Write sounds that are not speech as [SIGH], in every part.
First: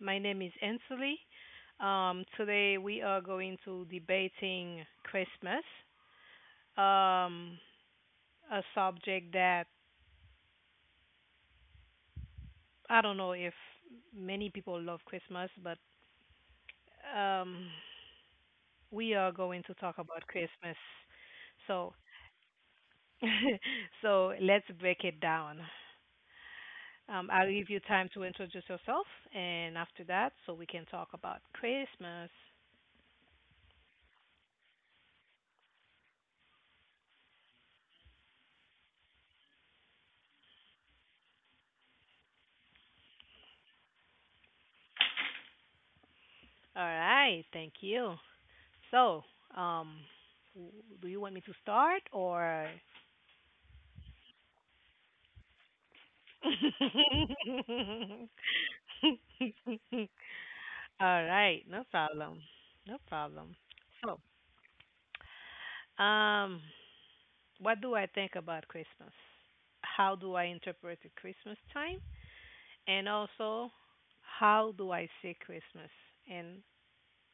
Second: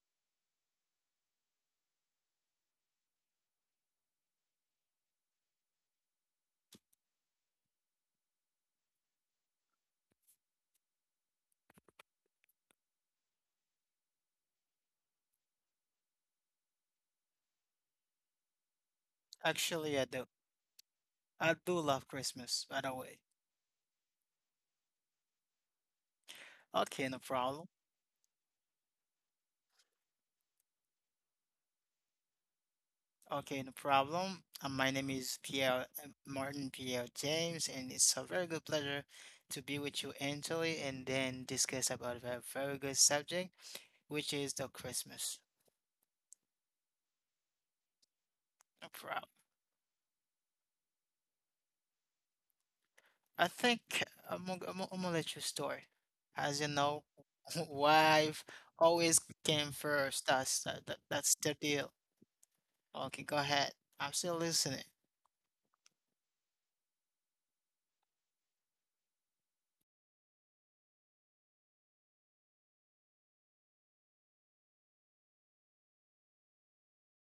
my name is Ansley. Today we are going to debating Christmas, um, a subject that I don't know if many people love Christmas, but um, we are going to Actually, talk I about do. Christmas. I do So, love Christmas, by the way. [LAUGHS] so let's break it down. Okay, no I'll problem. give you time to introduce yourself, and after that, so we can talk about Christmas. Okay, no problem. My name is Pierre Martin Pierre James, and it's a very good pleasure to be with you, Anthony, and then discuss about a very good subject, which is the Christmas. All right, thank you. No So, problem. um, w- do you want me to start or? I think I'm gonna let you start. As you know, [LAUGHS] [LAUGHS] wife always came first. That's that, that, All that's right, the no deal. problem. No Okay, go problem. ahead. So, I'm still listening. um, what do I think about Christmas? How do I interpret the Christmas time? And also, how do I see Christmas in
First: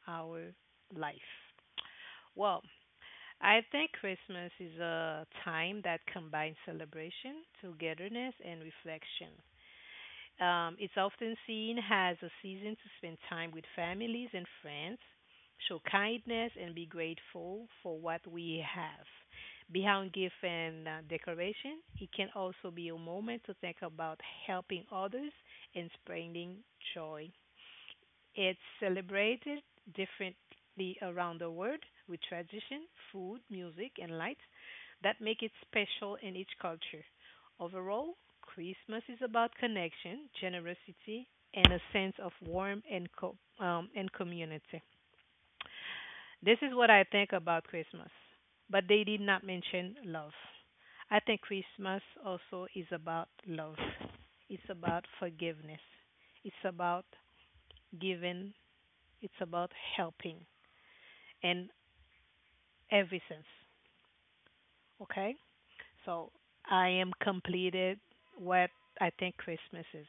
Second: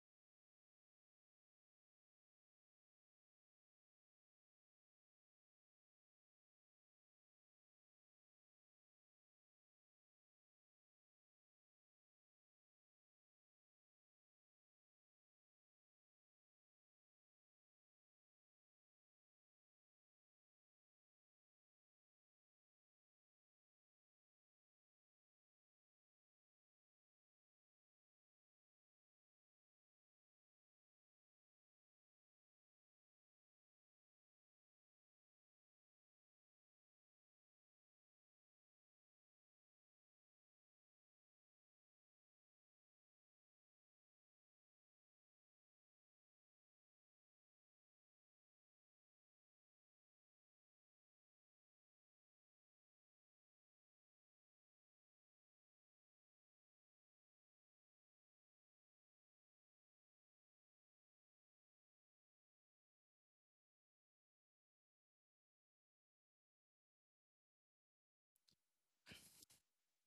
our life? Well, I think Christmas is a time that combines celebration, togetherness, and reflection. It's often seen as a season to spend time with families and friends, show kindness, and be grateful for what we have. Beyond gift and decoration, it can also be a moment to think about helping others and spreading joy. It's celebrated differently around the world with tradition, food, music, and lights that make it special in each culture. Overall, Christmas is about connection, generosity, and a sense of warmth and and community. This is what I think about Christmas, but they did not mention love. I think Christmas also is about love. It's about forgiveness. It's about giving, it's about helping in every sense. Okay? So I am completed what I think Christmas is.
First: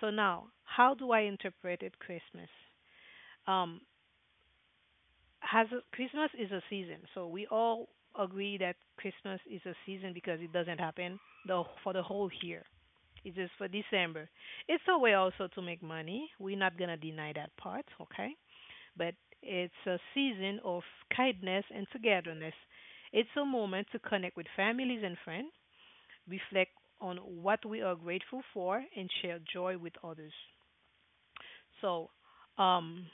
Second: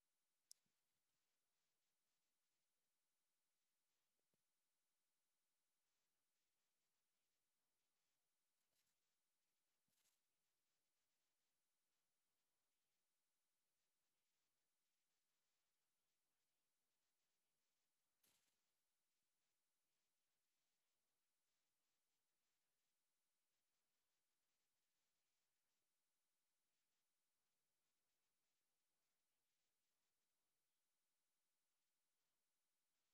So now, how do I interpret it Christmas? Um, Christmas is a season. So we all agree that Christmas is a season because it doesn't happen the for the whole year. It's just for December. It's a way also to make money. We're not gonna deny that part, okay? But it's a season of kindness and togetherness. It's a moment to connect with families and friends, reflect on what we are grateful for, and share joy with others. So, um,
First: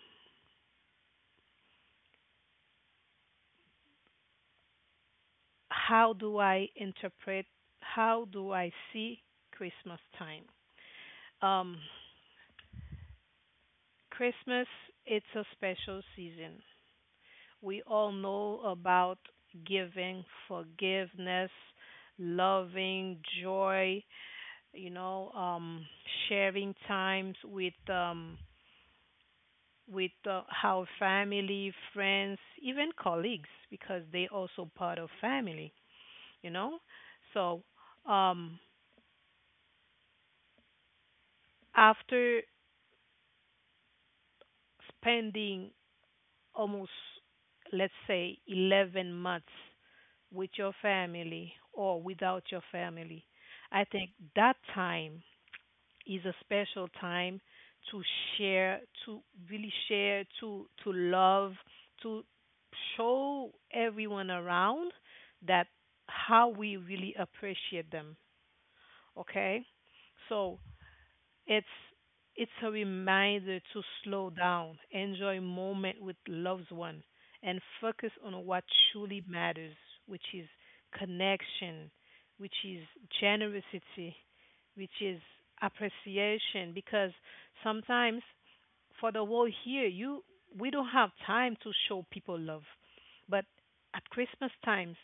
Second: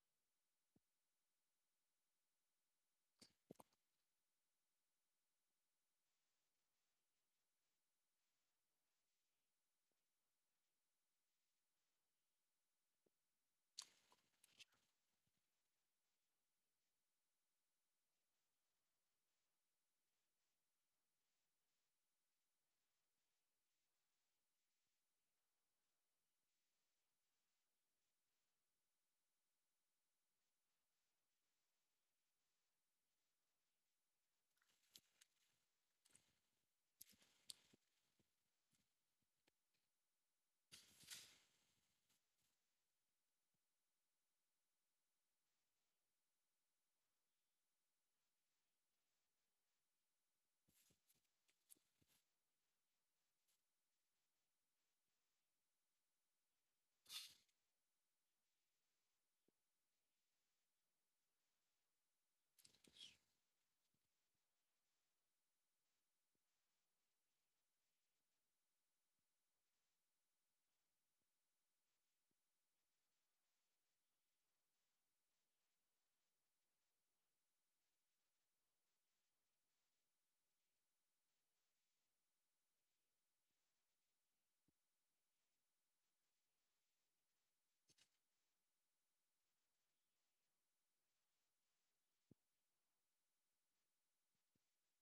how do I interpret, how do I see Christmas time? Um, Christmas, it's a special season. We all know about giving, forgiveness, loving, joy, you know, sharing times with our family, friends, even colleagues, because they also part of family, you know. So um, after spending almost, let's say, 11 months with your family or without your family, I think that time is a special time to share, to really share, to love, to show everyone around that how we really appreciate them. Okay, so it's it's a reminder to slow down, enjoy moment with loved one, and focus on what truly matters, which is connection, which is generosity, which is appreciation. Because sometimes for the whole year, you we don't have time to show people love, but at Christmas times,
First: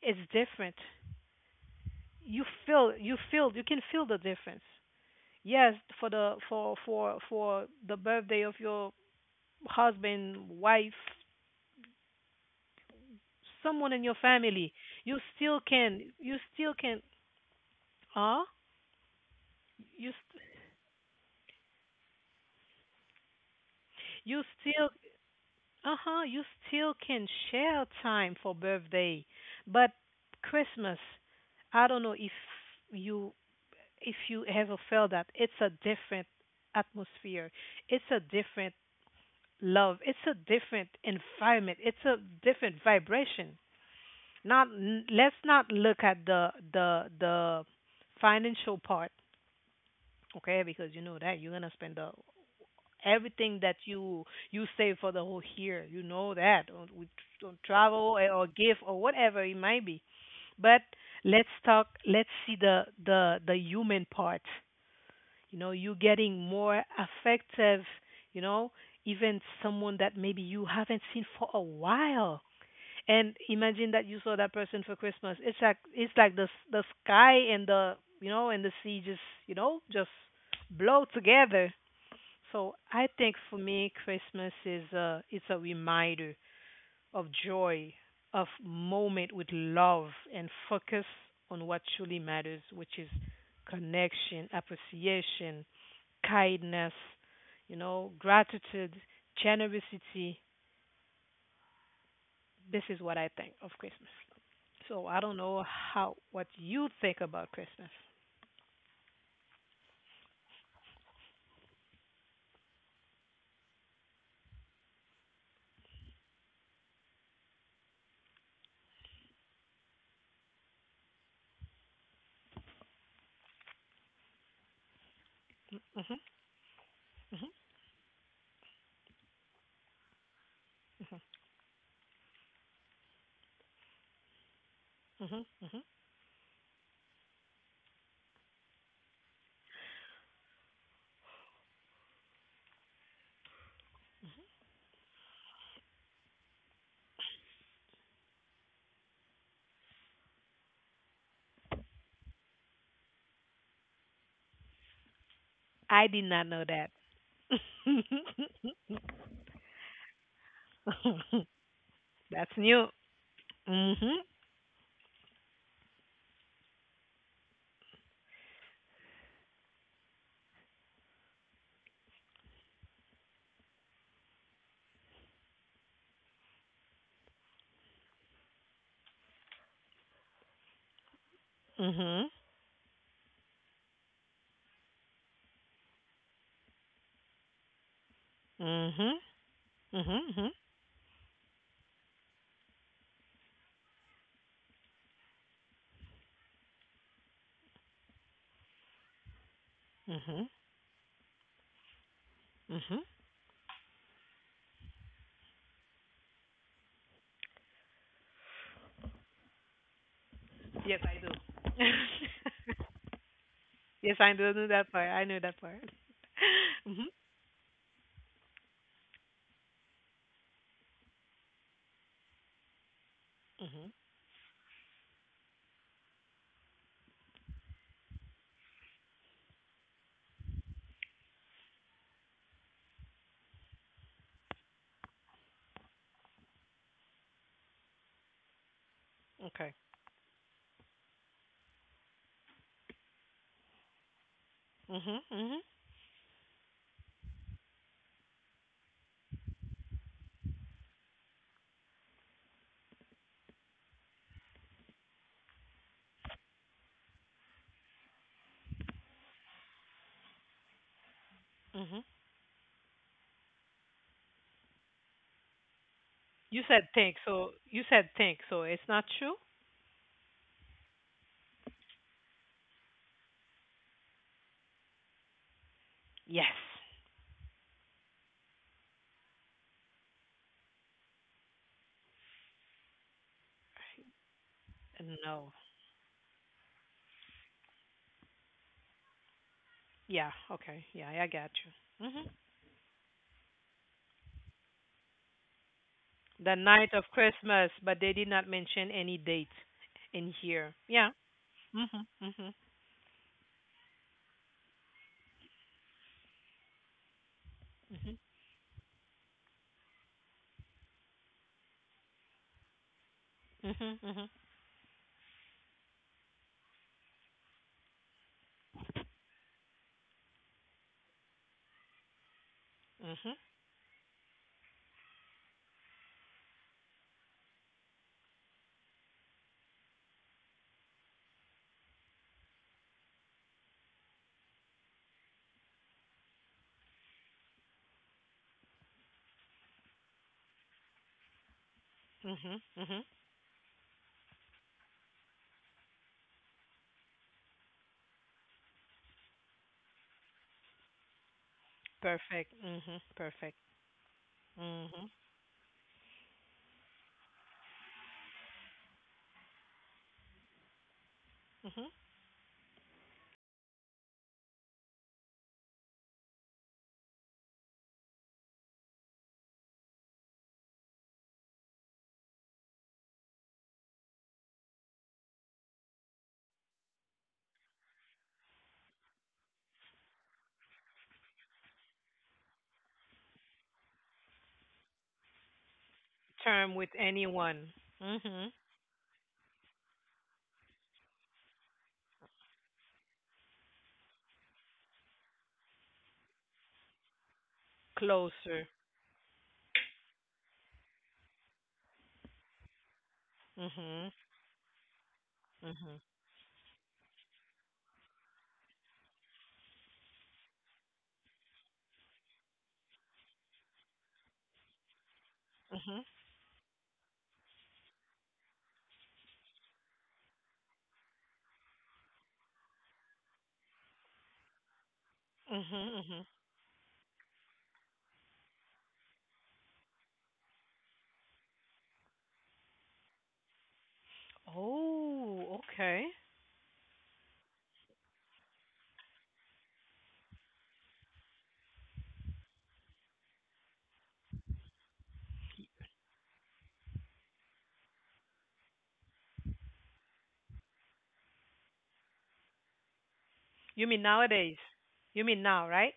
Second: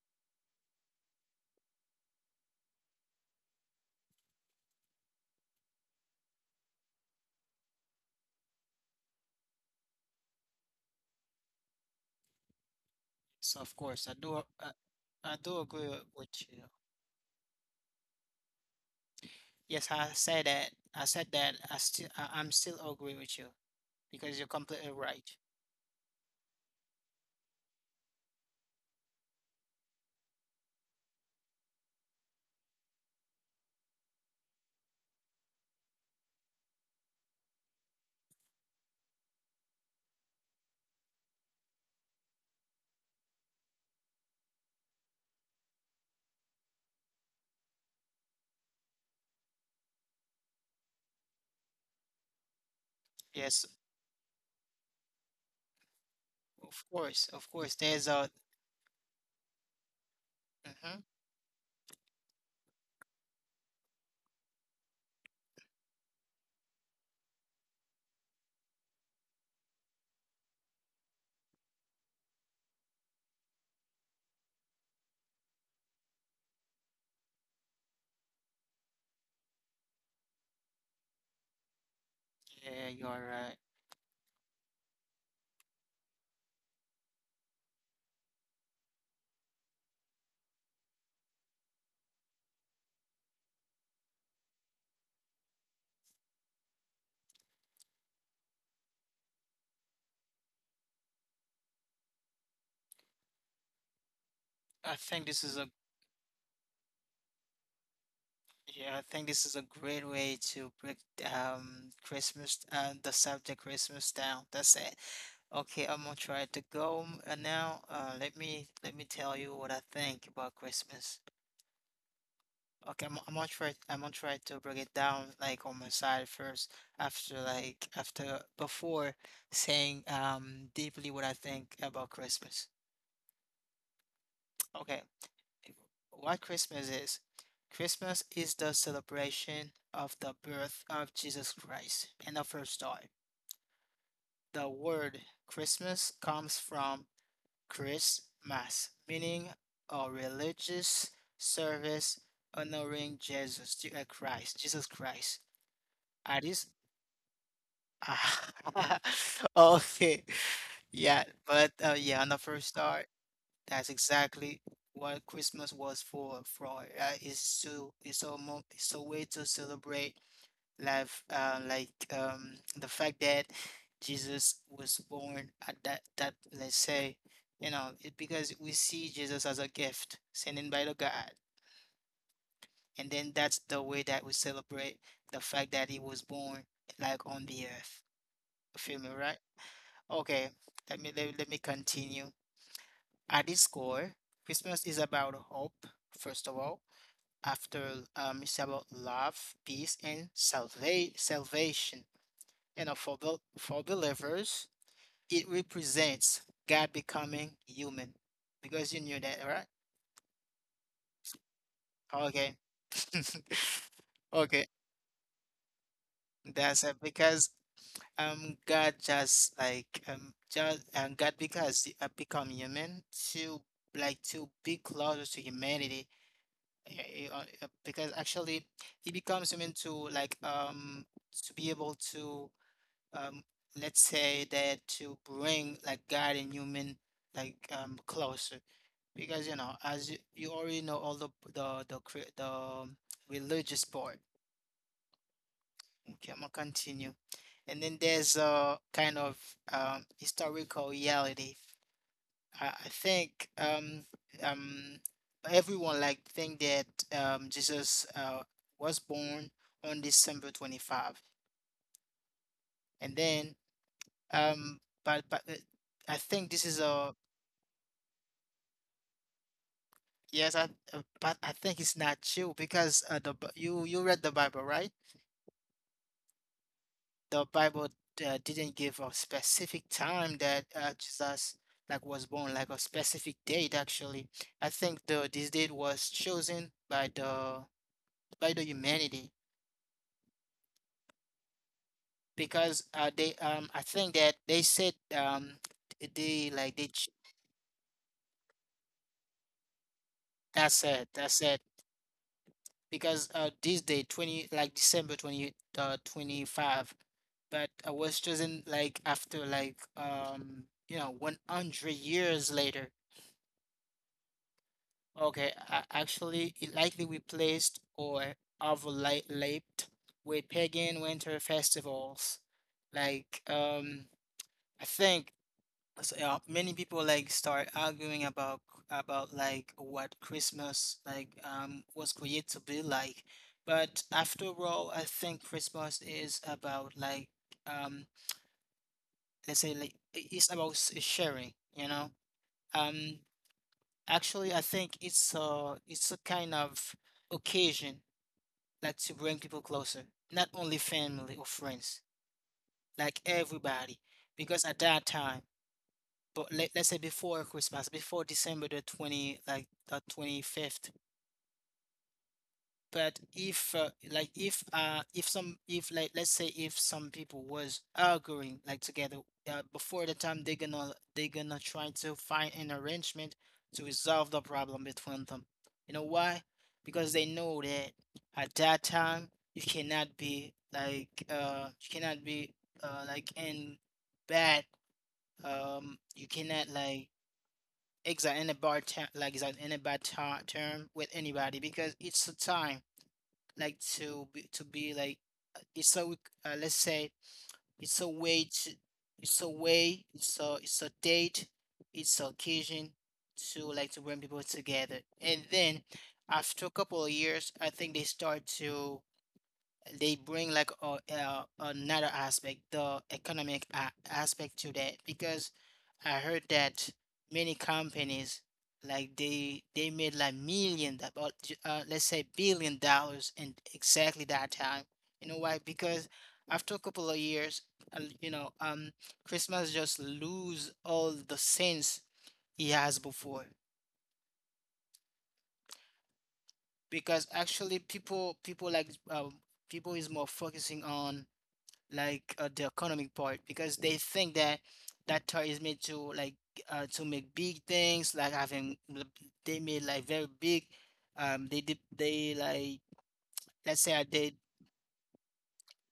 it's different. You can feel the difference. Yes, for the birthday of your husband, wife, So of someone in course, your family, you I do still agree can you with you. still can huh? Yes, I You st- said that. I said that. I'm still agree with you because you you're still completely right. uh-huh, you still can share time for birthday. But Christmas, I don't know you if you ever felt that it's a different atmosphere. It's a different love. It's a different environment. It's a different vibration. Not n- Let's not look at the financial part, okay, because you know that you're gonna spend the everything Yes, that you save for the whole year, you know that, of or with course, of or course. There's travel, a. eh, or gift or whatever it might be. But Mhm. let's talk, let's see the human part. You know, you getting more effective, you know, even someone that maybe you haven't seen for a while, and imagine that you saw that person for Christmas. It's like, it's like the sky and the, you know, and the sea just, you know, just blow together. So Yeah, you're I think right. for me Christmas is, a it's a reminder of joy, of moment with love, and focus on what truly matters, which is connection, appreciation, kindness, you know, gratitude, generosity. This is what I think of Christmas. I So I think don't this is know a how what you think about Christmas. Yeah, I think this is a great way to break Christmas, the subject Christmas down. That's it. Okay, I'm gonna try to go now. Let me let me tell you what I think about Christmas. Okay, I'm gonna try. I'm gonna try to break it down like on my side first, after like after before saying deeply what I think about Christmas. Okay, hmm hmm hmm what Christmas is? Christmas is the celebration of the birth of Jesus Christ and the first time. The word Christmas comes from Christmas, meaning a religious service honoring Jesus, Christ, Jesus Christ. I did At not know his. that. Ah, [LAUGHS] [LAUGHS] Okay. Yeah, but yeah, on the That's first new. start, that's Mhm. exactly what Christmas was for. For is to, it's almost, it's a way to celebrate life, like the fact that Jesus was born at that let's say, you know, it because we see Jesus as a gift sent in by the God, Mhm. and then that's the way that we celebrate the fact that he was born like on the earth. You feel me, Mhm. right? Okay, Mhm. Let me continue. At its core, Christmas is about hope, first of all. After it's about love, peace, and Mhm. Salvation. And Mhm. for for believers, it represents God becoming human, because you knew that, right? Yes, I do. [LAUGHS] Okay, Yes, I [LAUGHS] do know okay, that part. I know that part. that's [LAUGHS] it. Mhm. Because God just like just and God because become human to, Mhm. like, to be closer to humanity. Yeah, because actually it becomes human to, like, to be able to, um let's say, that to bring like God and human like closer, because you know Okay. as you already know all the religious part. Mhm. Mhm. Okay, I'm gonna continue, and then there's a kind of historical reality. I think um, everyone like think that Jesus was born on December 25, Mhm. and then but I think this You is said a think, so you said think, so it's not true. yes, I think it's not true because the you, you read the Bible, right? Yes. The Bible didn't give a specific time that Jesus like was born, like a specific date actually. I think the No. this date was chosen by the humanity Yeah. Okay. Yeah, I got you. Mhm. because they I think that they said they The like night of Christmas, but they did not mention any date in here. that's Yeah. it, that's it, Mhm. Mhm. because this day 20, like December 20 25, but I Mhm. was chosen like after like you know 100 years later. Mhm. Mhm. Okay, actually it likely replaced or overlapped with pagan winter festivals Mhm. like I think. So yeah, many people like start arguing about like what Christmas like was created to be like. But after all, I think Christmas is about like um let's say like, it's about sharing, you know. Mhm. Mhm. Um actually I think it's a, it's a kind of occasion, like to bring people closer, not only family or friends, Perfect. Mhm. like Perfect. everybody. Because at that Mhm. time, but let's say before Christmas, before December the 20th, like the 25th. Mhm. But if like let's say if some people was arguing like together before the time, they're gonna try to find an arrangement to resolve the problem between them. You know why? Because they know that at that time you cannot be like you cannot be like in bad, you cannot Term with like, anyone. exactly, Mhm. in a bad term, like is in a bad term with anybody because it's a time like to be, to be like uh, it's a w- let's say it's a way Closer. to, it's a way, it's a date, it's a occasion to like to Mhm. bring people together, and then Mhm. after a couple of years I think they start to, they bring like another aspect, the economic aspect to that, because Mhm. I heard that many companies like they made like million or let's say billion dollars in exactly that time. You know why? Mhm. Because Mhm. after a couple of years, you know, Christmas just lose all the sense he has before. Oh, okay. Because actually, people like people is more focusing on like the economic part, because they think that that toy is made to, like, to make big things like having, they made like very big, they did they like You let's mean say, I did nowadays? You mean now, right?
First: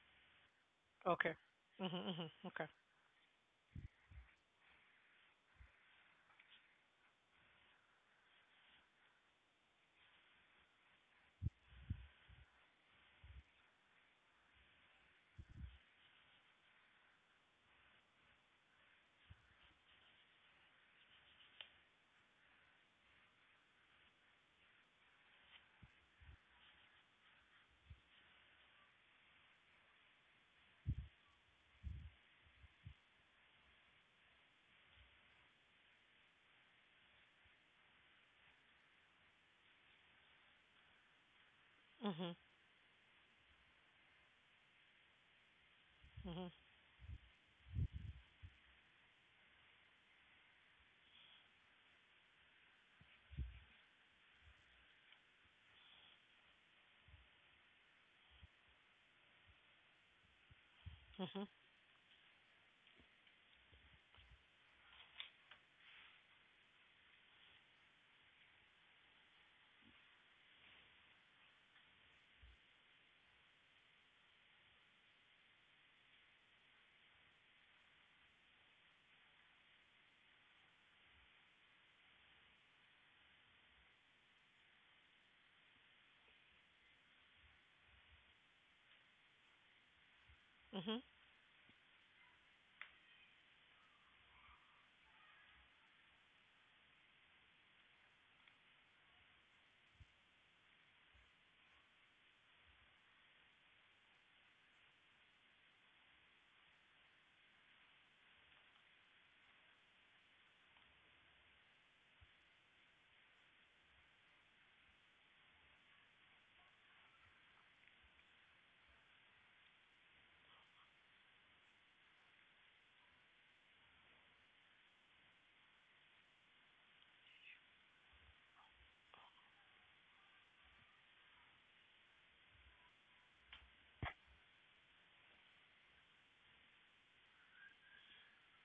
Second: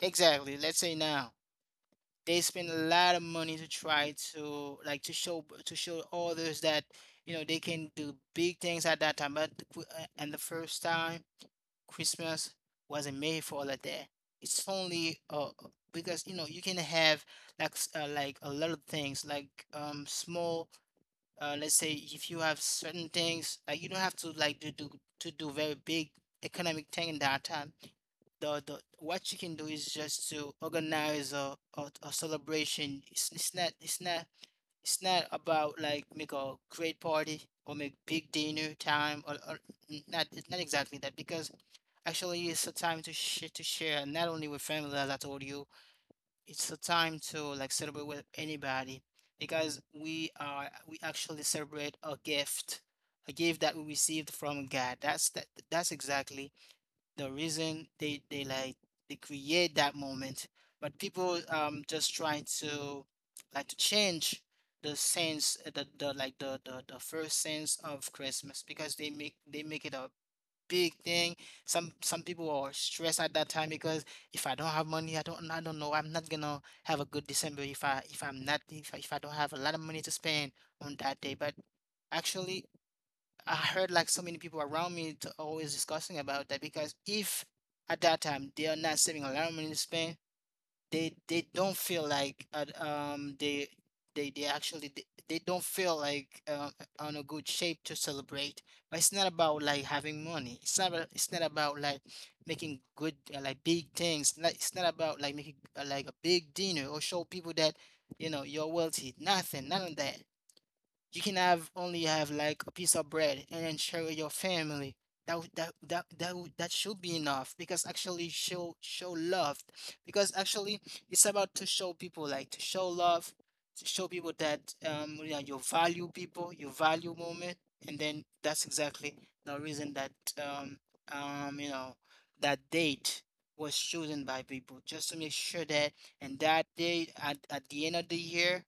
exactly, let's say now, Okay. Mhm. Mhm. they Okay. spend a lot of money to try to, like, to show, to show others that you know they can do big things at that time, but and the first time Christmas wasn't made for all of that. It's only because you know you can have like like a lot of things like small, let's say if you have certain things, like you don't have to like to do, to do very big economic thing in that time. The what you can do is just to organize a celebration. It's not, it's not, it's not about like make a great party or make big dinner time, or not, it's not exactly that, because Mhm. actually, it's a time to sh to share not only with family, as I told you, Mhm. it's a time to like celebrate with anybody because we are, we actually celebrate a gift that we received from God. That's that's exactly the reason they like they create that moment. But people Mhm. Just trying to like to change the sense, the like the first sense of Christmas, because they make it a big thing. Some people are stressed at that time because if I don't have money, I don't know. I'm not gonna have a good December if I'm not, if I don't have a lot of money to spend on that day. But actually, I heard like so many people around me to always discussing about that, because if at that time they are not saving a lot of money to spend, Mhm. They don't feel like they actually they don't feel like on a good shape to celebrate, but it's not about like having money, it's not about like making good, like big things, like it's not about like making, like a big dinner, or show people that you know you're wealthy, nothing, none of that. You can have only have like a piece of bread and then share with your family. That would, that should be enough, because actually show love. Because actually it's about to show people, like to show love, to show people that you know you value people, you value moment, and then that's exactly the reason that um you know that date was chosen by people just to make sure that, and that day at the end of the year,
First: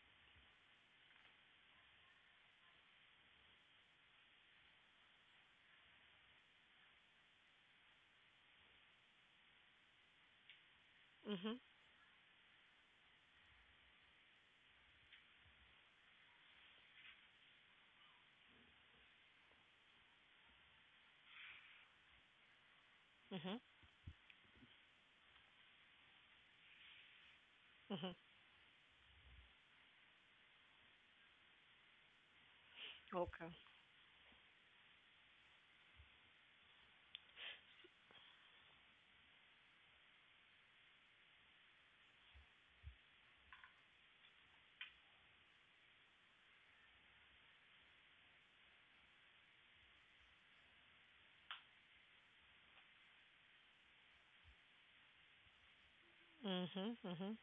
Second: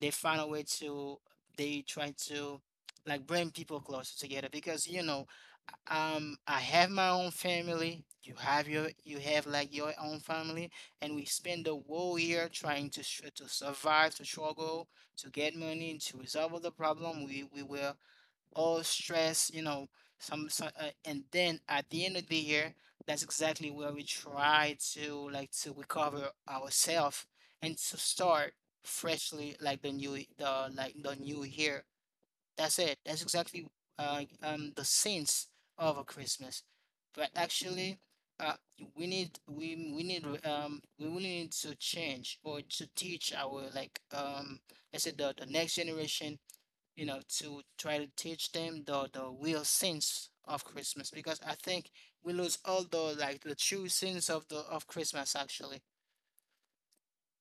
they find a way to, they try to like bring people closer together, because you know I have my own family, you have you have like your own family, and we Mhm. spend the whole year trying to to survive, to struggle to get money to resolve the problem, we were all stressed, you know, some and then at the end of the year that's Mhm. exactly where we try to like to recover ourselves, and to Mhm. start freshly like the new the like the new year. That's it. That's Okay. exactly the sense of a Christmas. But actually, uh, we need, we need, we will need to change or to teach our like I said, the next generation, you know, to try to teach them the real sense of Christmas, because I think we lose all the like the true sense of the of Christmas, actually. Mhm. Mhm.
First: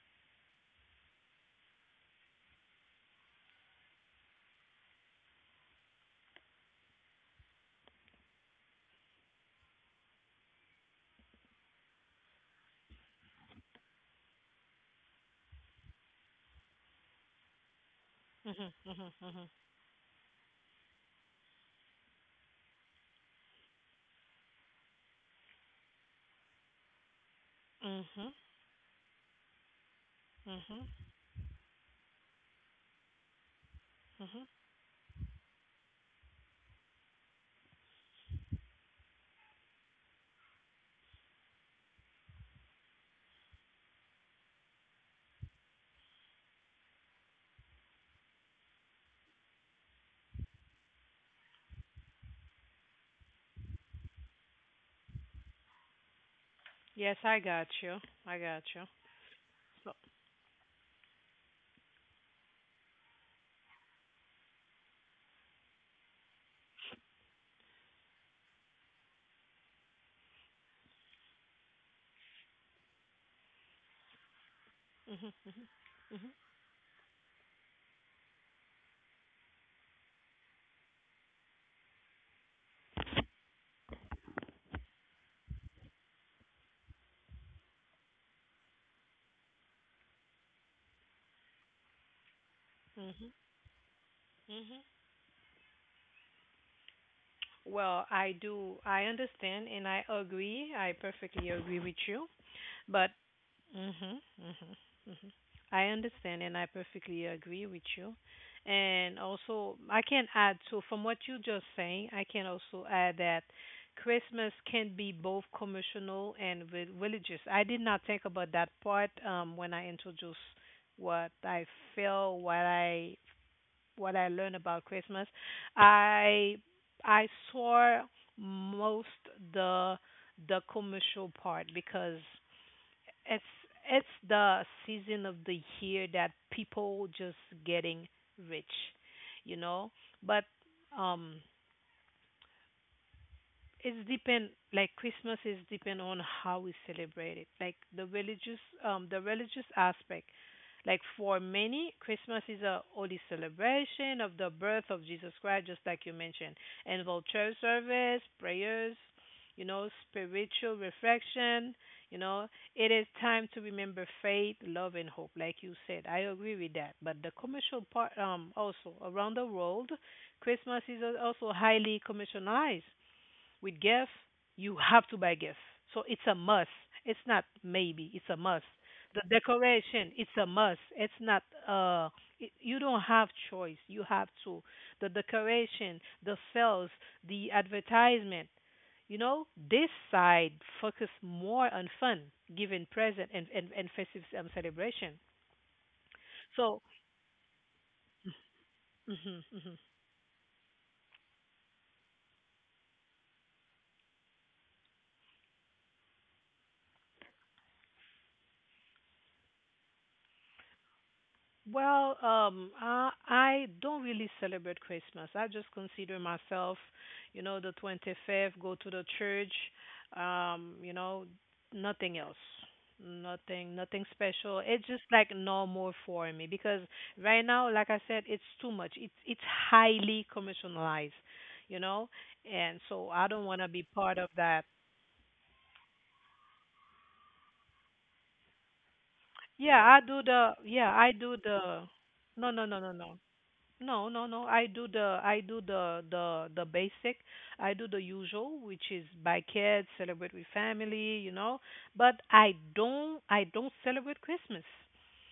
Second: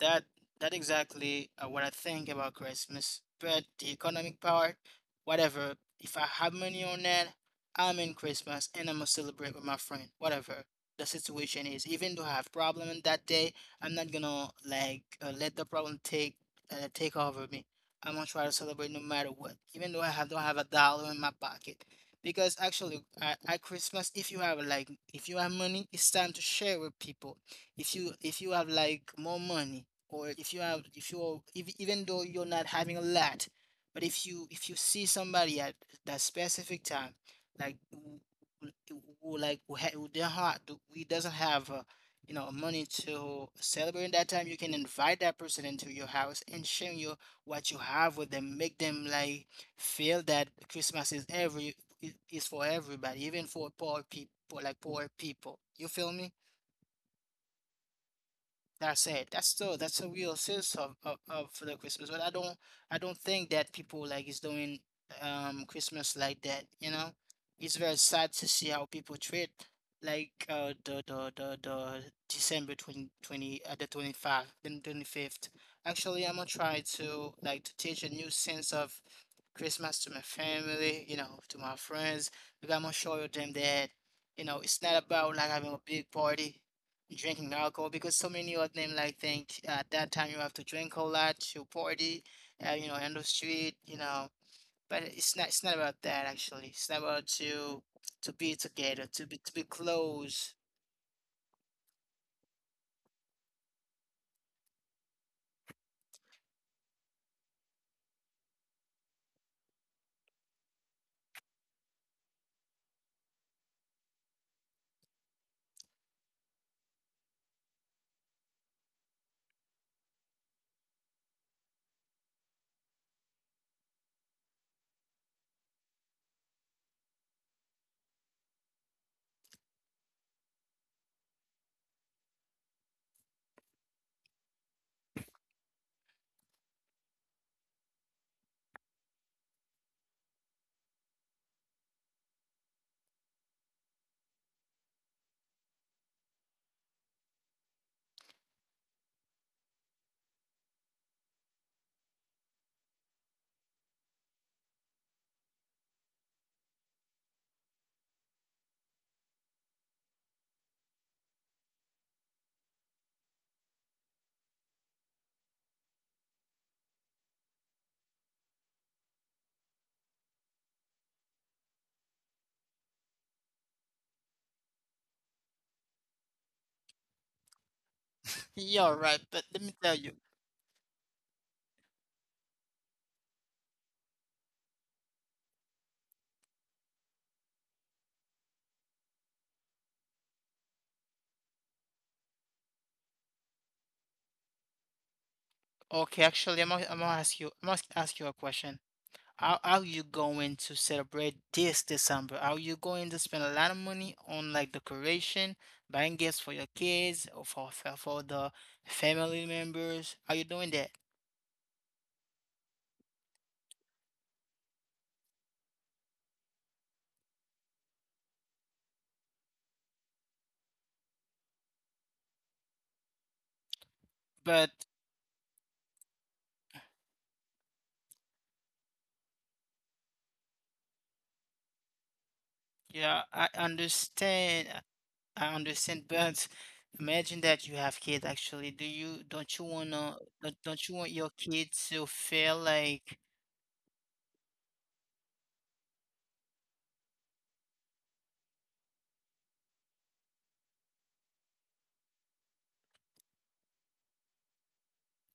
that that exactly what I think about Christmas. But the economic part, whatever. If I have money on that, I'm in Christmas and I'm gonna celebrate with my friend. Whatever the situation is, even though I have problem on that day, I'm not gonna like let the problem take over me. I'm gonna try to Mhm. celebrate no Mhm. matter Mhm. what, even though don't have a dollar in my pocket. Because actually, at Christmas, if you have like if you have money, it's time to share with people Mhm. if you have like more money or if you have Mhm. if you're if, even though you're not having a lot but Mhm. if you see somebody at that specific time like who- like who, ha- who their heart who doesn't have money to celebrate that time you can invite that person into your house and share your what you have with them make them like feel that Christmas is every is for everybody even for poor people you feel me. Yes, I got you. I got you. That's it. That's still So. that's a real sense of for the Christmas. But I don't think that people like is doing Christmas like that, you know? It's very sad to see how people treat like the December twenty twenty 20 the 25 then Mhm. 25th. Mhm. Actually, I'm Mhm. gonna try to like to teach a new sense of Christmas to my family, to my friends. Because I'm gonna show them that, it's not about like having a big party drinking alcohol because so many of them like think at that time you have to drink a lot to party, in the Mhm. street. Mhm. But it's not about that actually. It's not about to Well, I be do. together, I to be understand and I close. agree. I perfectly agree with you. But Mhm. Mhm. Mhm. I understand and I perfectly agree with you. And also, I can add, so from what you just saying, I can also add that Christmas can be both commercial and religious. I did not think about that part when I introduced what I feel, what I, what I learned about Christmas. I I saw most the the commercial part because it's it's the season of the year that people just getting rich, you know. But um, it's depend, like Christmas is depend on how we celebrate it. Like the religious, the religious aspect, like for many Christmas is a holy celebration of the birth of Jesus Christ, just like you mentioned, involve church service, prayers, you know, spiritual reflection, you know, it is time to remember faith, love, and hope, like you said. I agree with that. But the commercial part, also around the world, Christmas is also highly commercialized. With gas, you have to buy gas. So it's a must. It's not maybe. It's a must. Yeah, right. The But let me tell decoration, you. it's a must. It's not. It, you don't have choice. You have to. The decoration, the sales, the advertisement. You know, this side focus more on fun, giving present, and festive celebration. Okay, actually, I'm So, gonna, I'm gonna ask you. I am must ask you a question. How are [LAUGHS] you going to celebrate this December? Are you going to spend a lot of money on like decoration, buying gifts for your kids or for the family members? Are you doing that? well, I don't really celebrate Christmas. I just consider myself, you know, the 25th, go to the church, you know, nothing else. Nothing, nothing special. But It's just like normal for me, because right now, like I said, it's too much. It's highly commercialized, you know, and so yeah, I don't I want to be part of that. understand. I understand. [LAUGHS] But imagine that you have kids. Actually, do you don't you Yeah, I wanna do the, don't you yeah, want I your do the, kids to no, feel no, no, no, like no. No, no, no. I do the the basic. I do the usual, which is buy kids, celebrate with family, you know. But I don't celebrate Christmas.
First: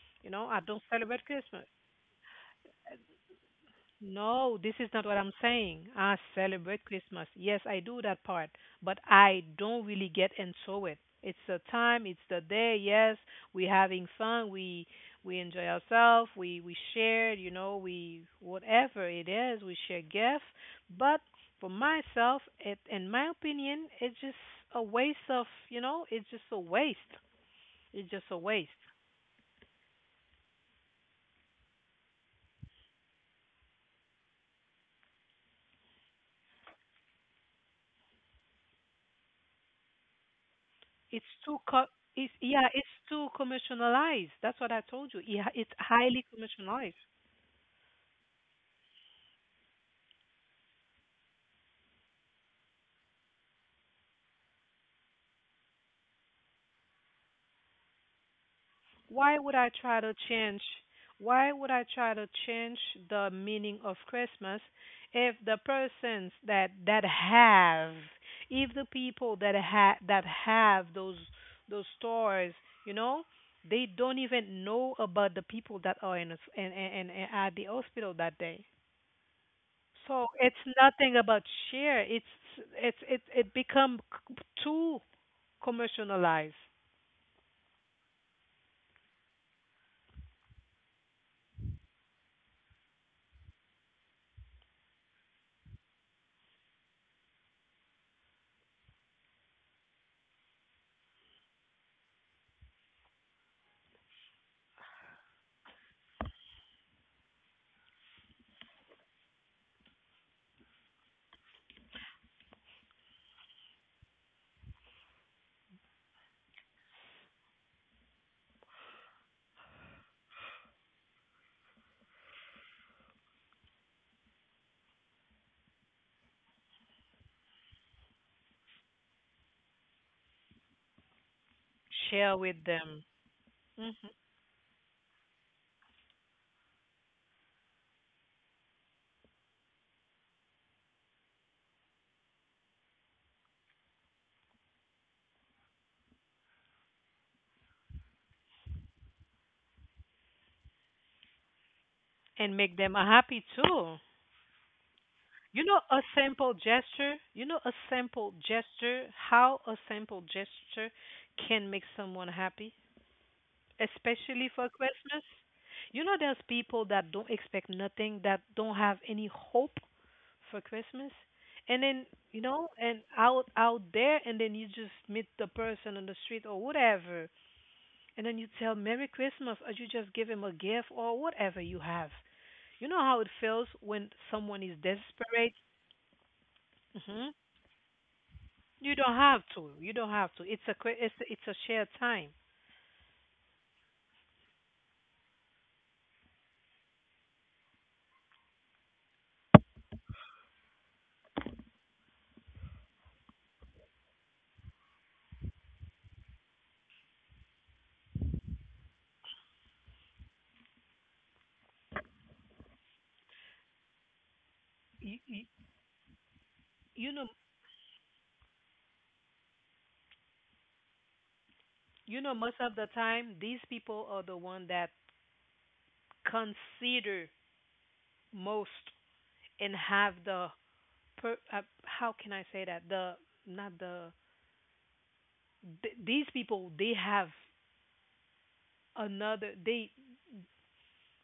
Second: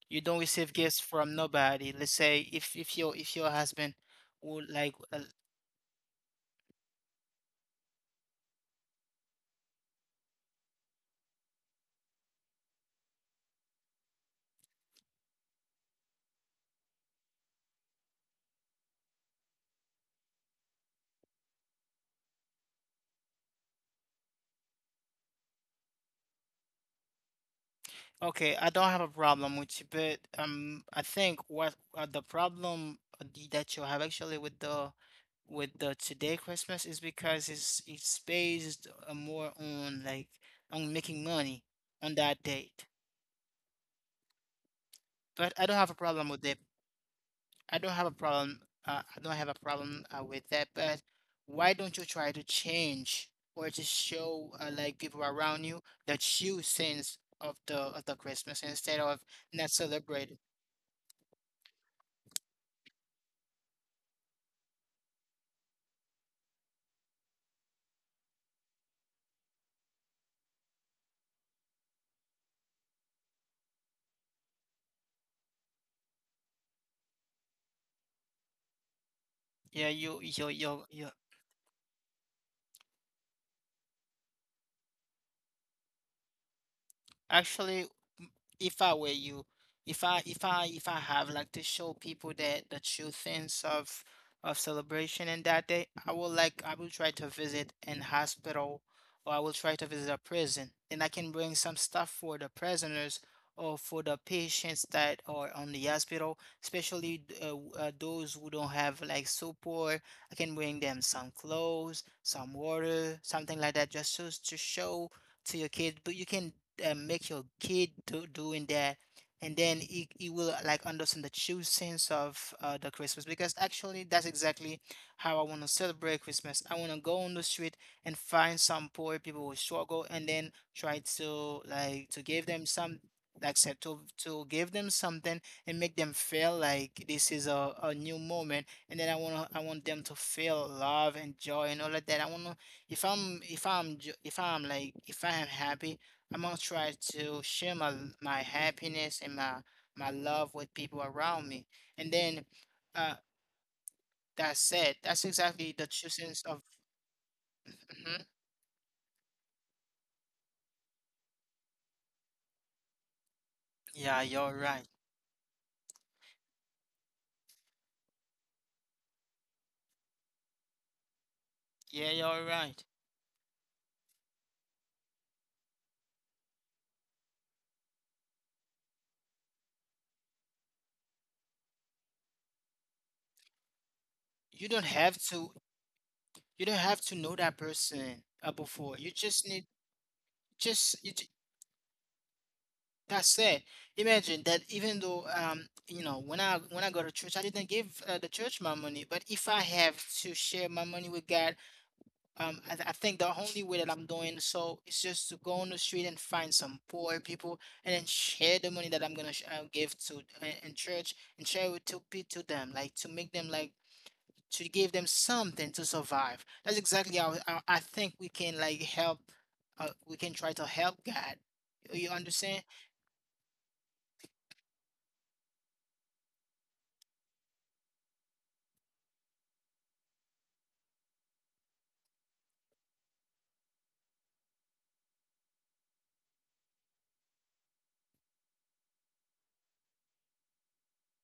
you You don't know, I receive don't gifts celebrate from Christmas. nobody? Let's say if your husband No, would this is like. not what I'm saying. I celebrate Christmas. Yes, I do that part, but I don't really get into it. It's the time, it's the day. Yes, we're having fun. We enjoy ourselves. We share, you know, we whatever it is, we share gifts. But for myself, it in my opinion, it's just a waste of, you know, it's just a waste. It's just a Okay, I waste. don't have a problem with you, but I think what the problem the- that you have actually with the today Christmas is because it's based more on making money on It's, that yeah, date. it's too commercialized. That's what I told you. It, But I it's don't have a highly problem with it. commercialized. I don't have a problem. I don't have a problem with that. But why don't you try to change or to show like people around you that you sense of the Christmas instead of Why would I not try to celebrating? change? Why would I try to change the meaning of Christmas if the persons that that have, if the people that have, that have those stores, you know, they don't even know about the people that are in, a, s- in at the hospital that day. Yeah. you So you it's you you nothing about share. It it become c- too commercialized. Actually, m- if I were you, if I have like to show people that the true sense of celebration in that day, I will like I will try to visit an hospital or I will try to visit a prison. Then I can bring some stuff for the prisoners or for the patients that are on the hospital, especially those who don't have like support. I can bring them some clothes, some water, something like that, just so as to show to your kids. But you can make your kid doing that and then he will like understand the true sense of the Christmas because actually that's exactly how I want to celebrate Christmas. I want to go on the street and find some poor people who struggle and then try to like to Share give them with some them. like said Hmm. to give them something and make them feel like this is a new moment and then I want them to feel love and joy and all of that. I want to If I am happy, I'm gonna try to share my happiness and my love with people around me. And then And make them uh happy too. that said, that's You know, exactly the a true sense simple of. gesture. You know, a Mhm. simple gesture. How a simple gesture can make someone happy, Yeah, especially you're for right. Christmas. You know, there's people that don't expect nothing, that don't have any hope for Christmas, and then, Yeah, you you're know, right. and out there, and then you just meet the person on the street or whatever, and then you tell Merry Christmas, or you just give him a gift or whatever you have. You know how it feels when someone You is don't have desperate. to you don't have to Hmm. know that person You before. You don't have just need to. You don't have to. Just you, It's ju- a, it's a shared time. that's it. Imagine that even though when I go to church I didn't give the church my money, but if I have to share my money with God. I think the only way that I'm doing so is just to go on the street and find some poor people and then share the money that I'm gonna give to in church and share it to them, like to make them like to give them You, you, something to survive. That's you exactly know, how I think we can like help. We can try to help God. You you know, most understand? of the time, these people are the one that consider most and have the per, how can I say that, the not the these people they have another,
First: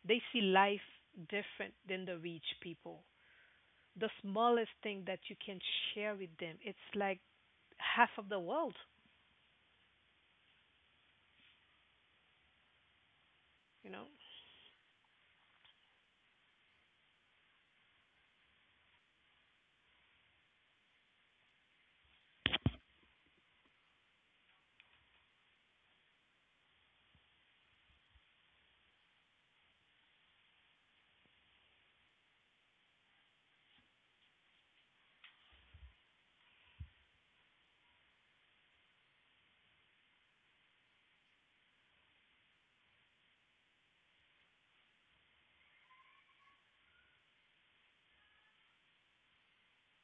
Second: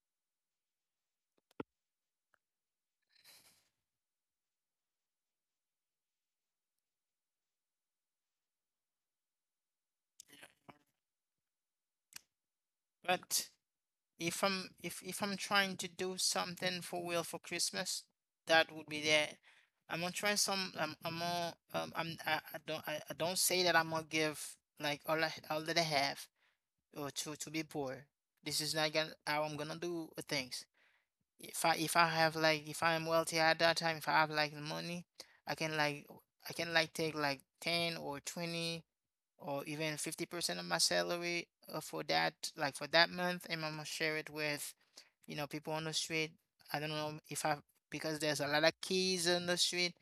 they see life different than the rich people. The smallest thing that you can share with them, it's like half of the world. But You know, if I'm trying to do something for real for Christmas, that would be there. I'm gonna try some. I'm gonna I don't say that I'm gonna give like all that I have or to be poor. This is not gonna how I'm gonna do things. If I'm wealthy at that time, if I have like money, I can like I can take like 10 or 20 or even 50% of my salary for that month, and I'm gonna share it with people on the street. I don't know if I because there's a lot of kids on the street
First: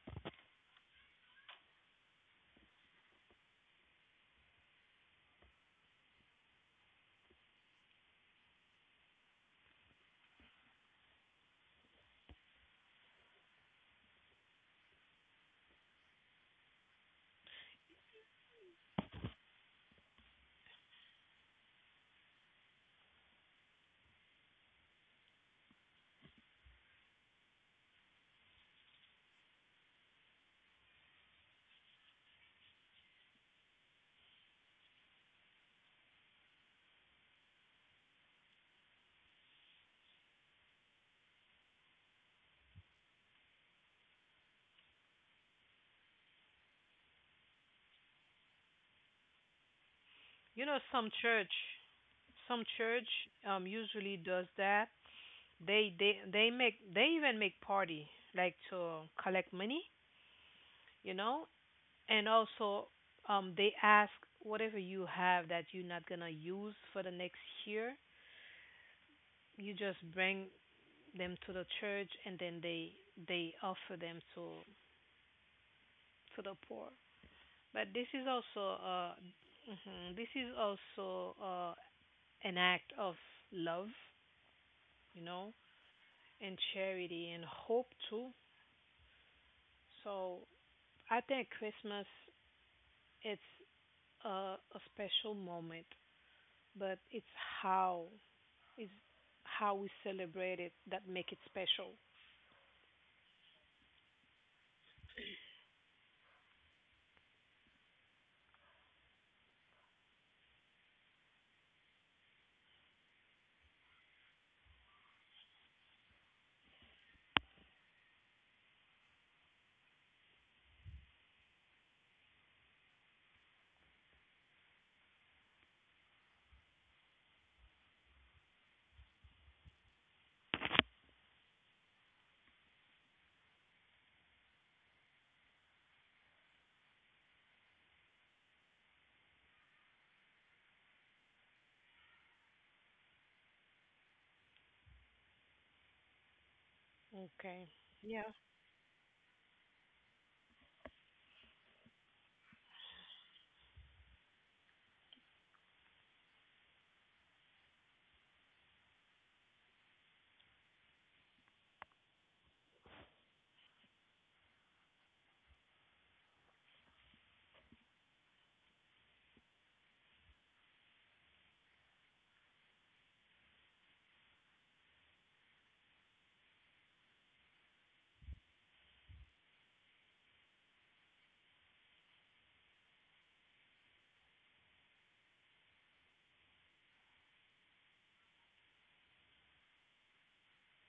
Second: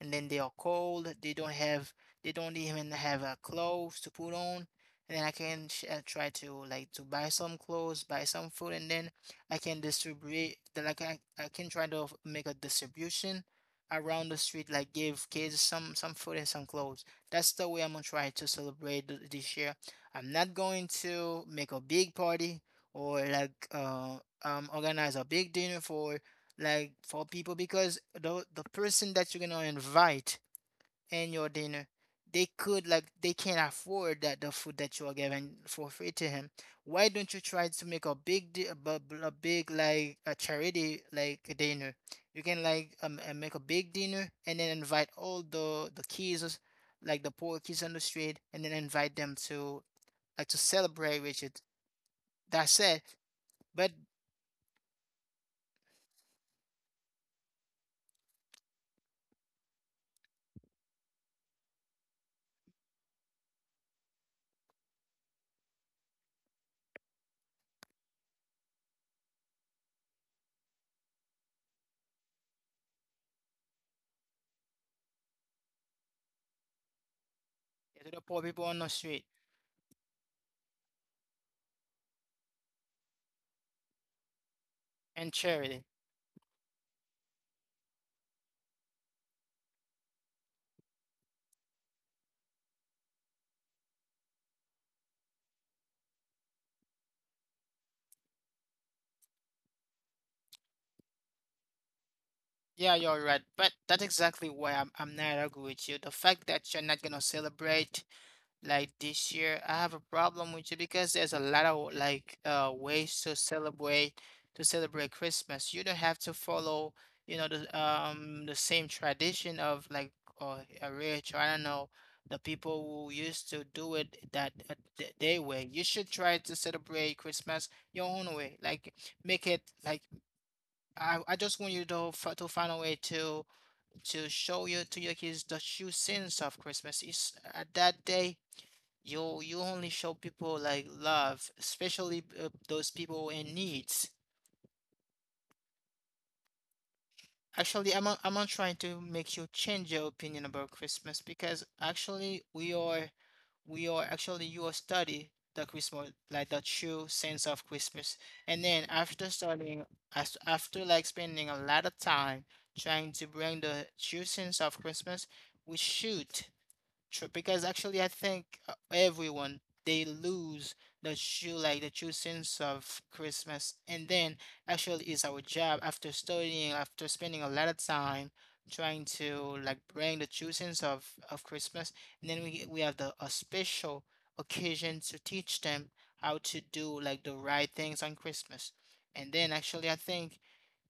and then they are cold. They don't even have a clothes to put on. And then I can try to like to buy some clothes, buy some food, and then I can distribute. Like I can try to make a distribution around the street, like give kids some food and some clothes. That's the way I'm gonna try to celebrate this year. I'm not going to make a big party or like organize a big dinner for people because the person that you're gonna invite in your dinner they could like they can't afford that the food that you are giving for free to him. Why don't you try to make a big like a charity like a dinner. You can like make a big dinner and then invite all the kids like the poor kids on the street and then invite them to like to you know, some celebrate with church it. some That said, church but usually does that. They even make party like to collect money, you know, and also they ask whatever you have that you're not gonna use for the next year, you just bring them to the church, and then they offer them to the poor. But this to the is poor also people on the street Mhm, this is also an act of love, you and know, charity. and charity and hope too. So I think Christmas it's a, a special moment, but how it's how we celebrate it that make it special. Yeah, you're right. But that's exactly why I'm not arguing with you. The fact that you're not gonna celebrate like this year, I have a problem with you because there's a lot of like ways to celebrate Christmas. You don't have to follow, the same tradition of like or a rich or I don't know the people who used to do it that they way. You should try to celebrate Christmas your own way. Like make it like I just want you to f to find a way to show you to your kids the true sense of Christmas. Is at that day you only show people like love, especially those people in needs. Okay. Actually, I'm not, Yeah. I'm not trying to make you change your opinion about Christmas because actually we are actually you are study the Christmas like the true sense of Christmas, and then after studying as after like spending a lot of time trying to bring the true sense of Christmas, we should. True, because actually, I think everyone they lose the true sense of Christmas, and then actually it's our job after studying, after spending a lot of time trying to like bring the true sense of Christmas, and then we have the a special occasion to teach them how to do like the right things on Christmas, and then actually I think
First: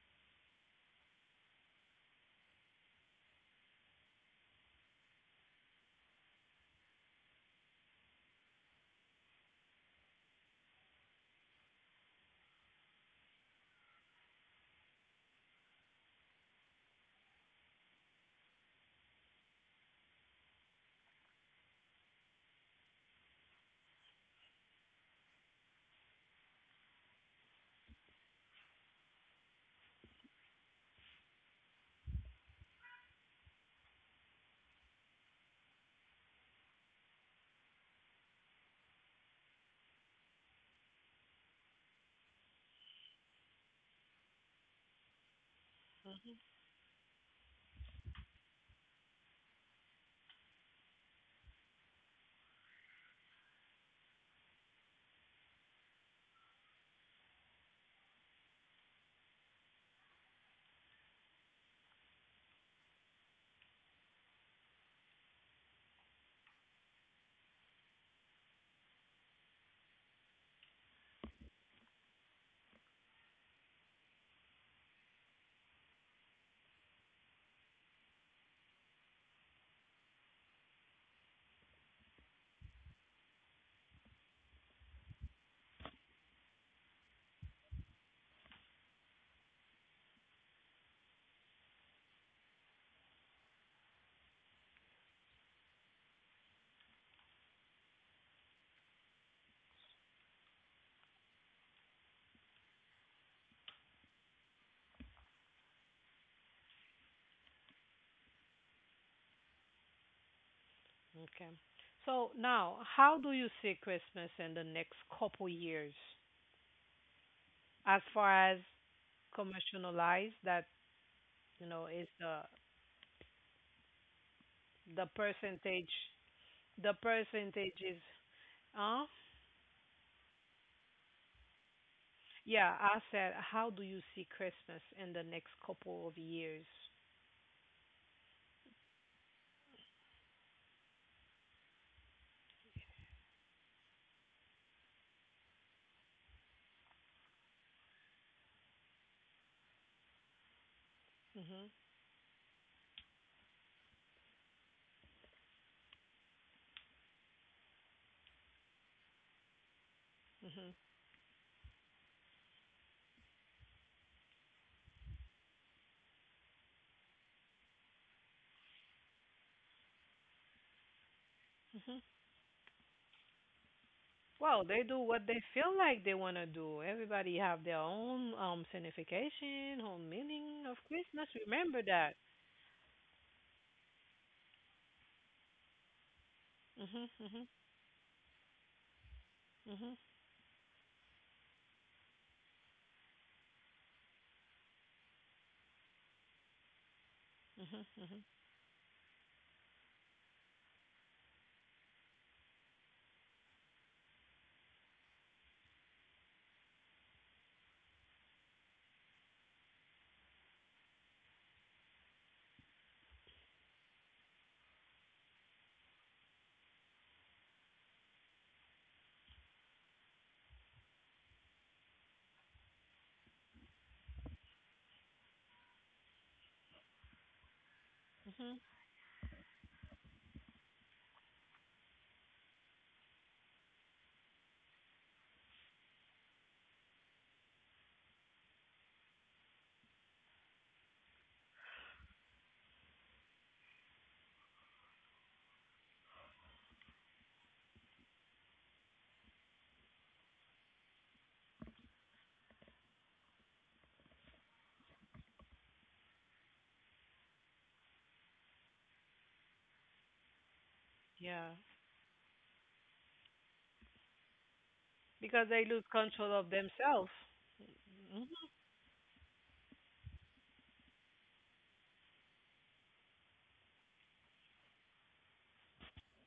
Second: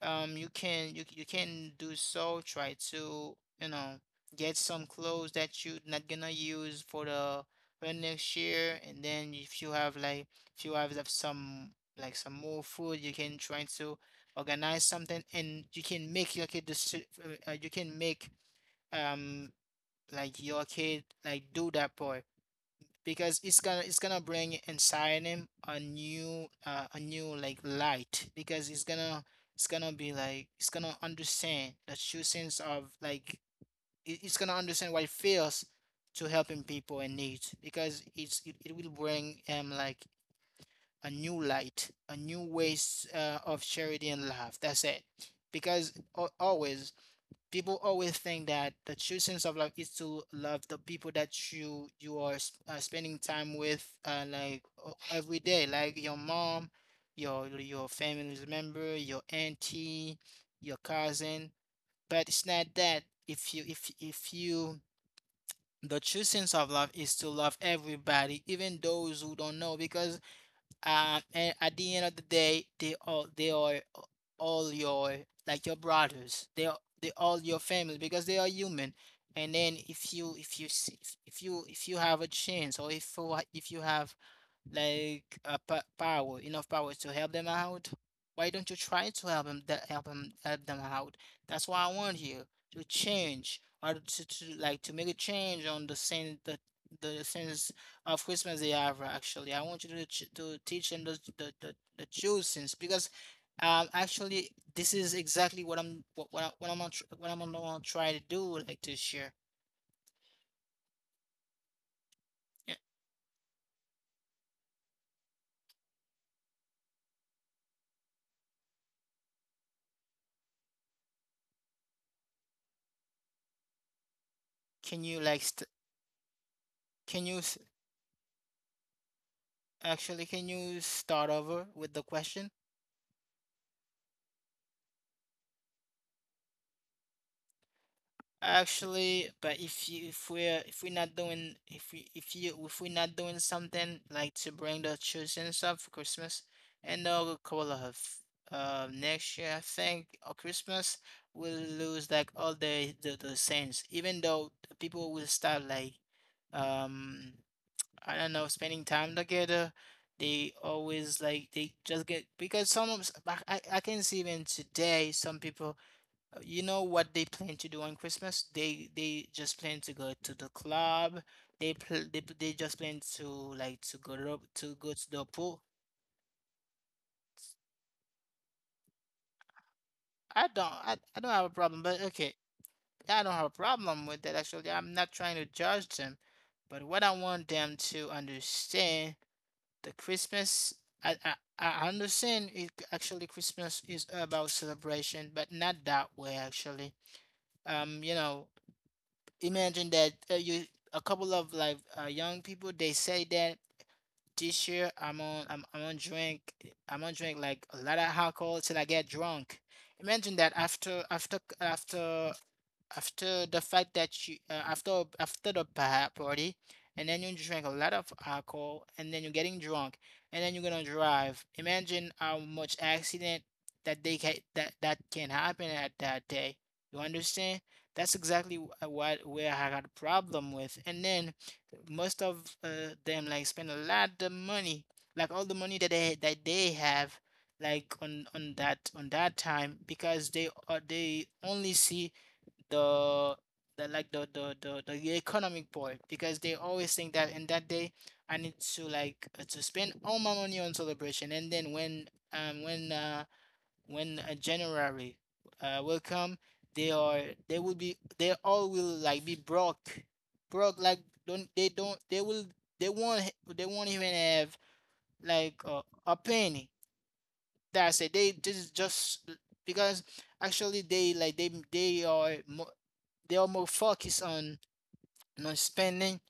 you can you can do so, try to, you know, get some clothes that you're not gonna use for the next year. And then if you have like, if you have like, some, like some more food, you can try to organize something, and you can make your kid this you can make um like your kid like do that part, because it's gonna bring inside him a new like light. Because it's gonna be like, it's gonna understand the true sense of like, it's gonna understand what it feels to helping people in need. Because it will bring him like a new light, a new ways of charity and love, that's it. Because always, people always think that the true sense of love is to love the people that you are spending time with, like every day, like your mom, your family member, your auntie, your cousin. But it's not that. If you, the true sense of love is to love everybody, even those who don't know, because, and at the end of the day, they all they are all your, like your brothers. They are they all your family because they are human. And then if you have a chance, or if you if you have like power, enough power to help them out. Why don't you try to help them, that help them out? That's why I want you to change, or to like to make a change on the sense, the sense of Christmas they have. Actually, I want you to to teach them the true sense because. Actually, this is exactly what I'm what, I, what I'm what I'm gonna try to do, like to share. Okay. So Yeah. now, how do you see Christmas in the next couple years? As far as commercialized, that you know is the Can you like st- percentage. The can you s- percentage is, huh? Actually, can you start over with the question? Yeah, I said, how do you see Christmas in the next couple of years? Actually, but if we're not doing, if we're not doing something like to bring the children up for Christmas, and the cola of, next year I think, or Christmas, we'll Mhm, lose like all the sense. Even though the people will start like, um I don't know, spending time together, they always like, they just get, because some of I can see even today some people, you know what they plan to do on Christmas? They just plan to go to the club. Mhm, They just plan to like to go to Well, they to do go to what the they pool. feel like they want to do. Everybody have their own signification, own meaning of I Christmas. don't have a Remember problem, but that. okay, I don't have a problem with that actually. I'm not trying to judge them, but Mhm, what I mhm, want them to understand, mhm, the Christmas, I understand it. Actually Christmas is about celebration, but not that way actually. mhm, You mhm, know, imagine that, you, a couple of like young people, they say that this year I'm on drink, like a lot of alcohol till I get drunk. Imagine that, after the fact that you, after the party, and then you drink a lot of alcohol, and then you're getting drunk, and then you're gonna drive. Imagine how much accident that they can that that can happen at that day. You understand, that's mhm. exactly what where I got a problem with. And then most of them like spend a lot of money, like all the money that they have, like on that, on that time, because they only see the, the economic part. Because they always think that in that day, I need to like to spend all my money on celebration. And then um when uh when January will come, they are they will be, they all will like be broke, broke, like, Yeah, don't they will they won't they won't even have because like they lose a control of penny. themselves. That's it, they Mhm, just, because actually they are mo they are more focused on you spending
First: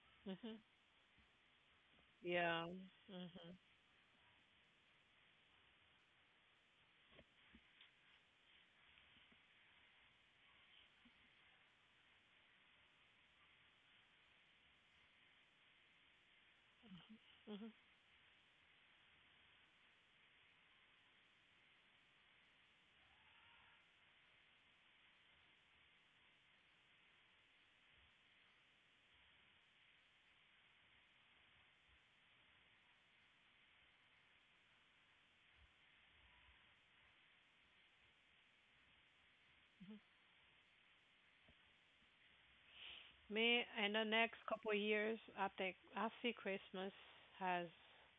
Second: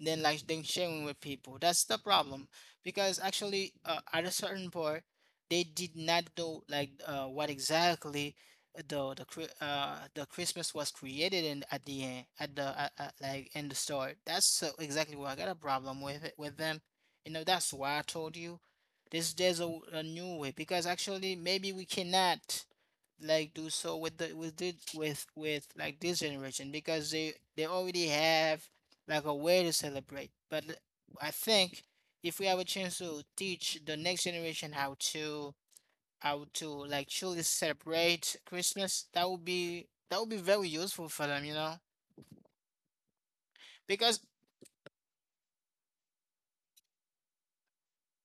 than like mhm. than sharing with people. That's the problem. Yeah. Because Mhm. actually, at a certain part, they did not know like what exactly the Christmas was created in at the end at the like in the start. That's so exactly where I got a problem with it with them. You know, that's why I told you this, there's a new way. Because actually maybe we cannot like do so with the with like this generation, because they already have like a way to celebrate. I think if we have a chance to teach the next generation how to, how to like truly celebrate Christmas, that would be very useful for them, you know? Me in the Because next couple of years, I think I see Christmas has.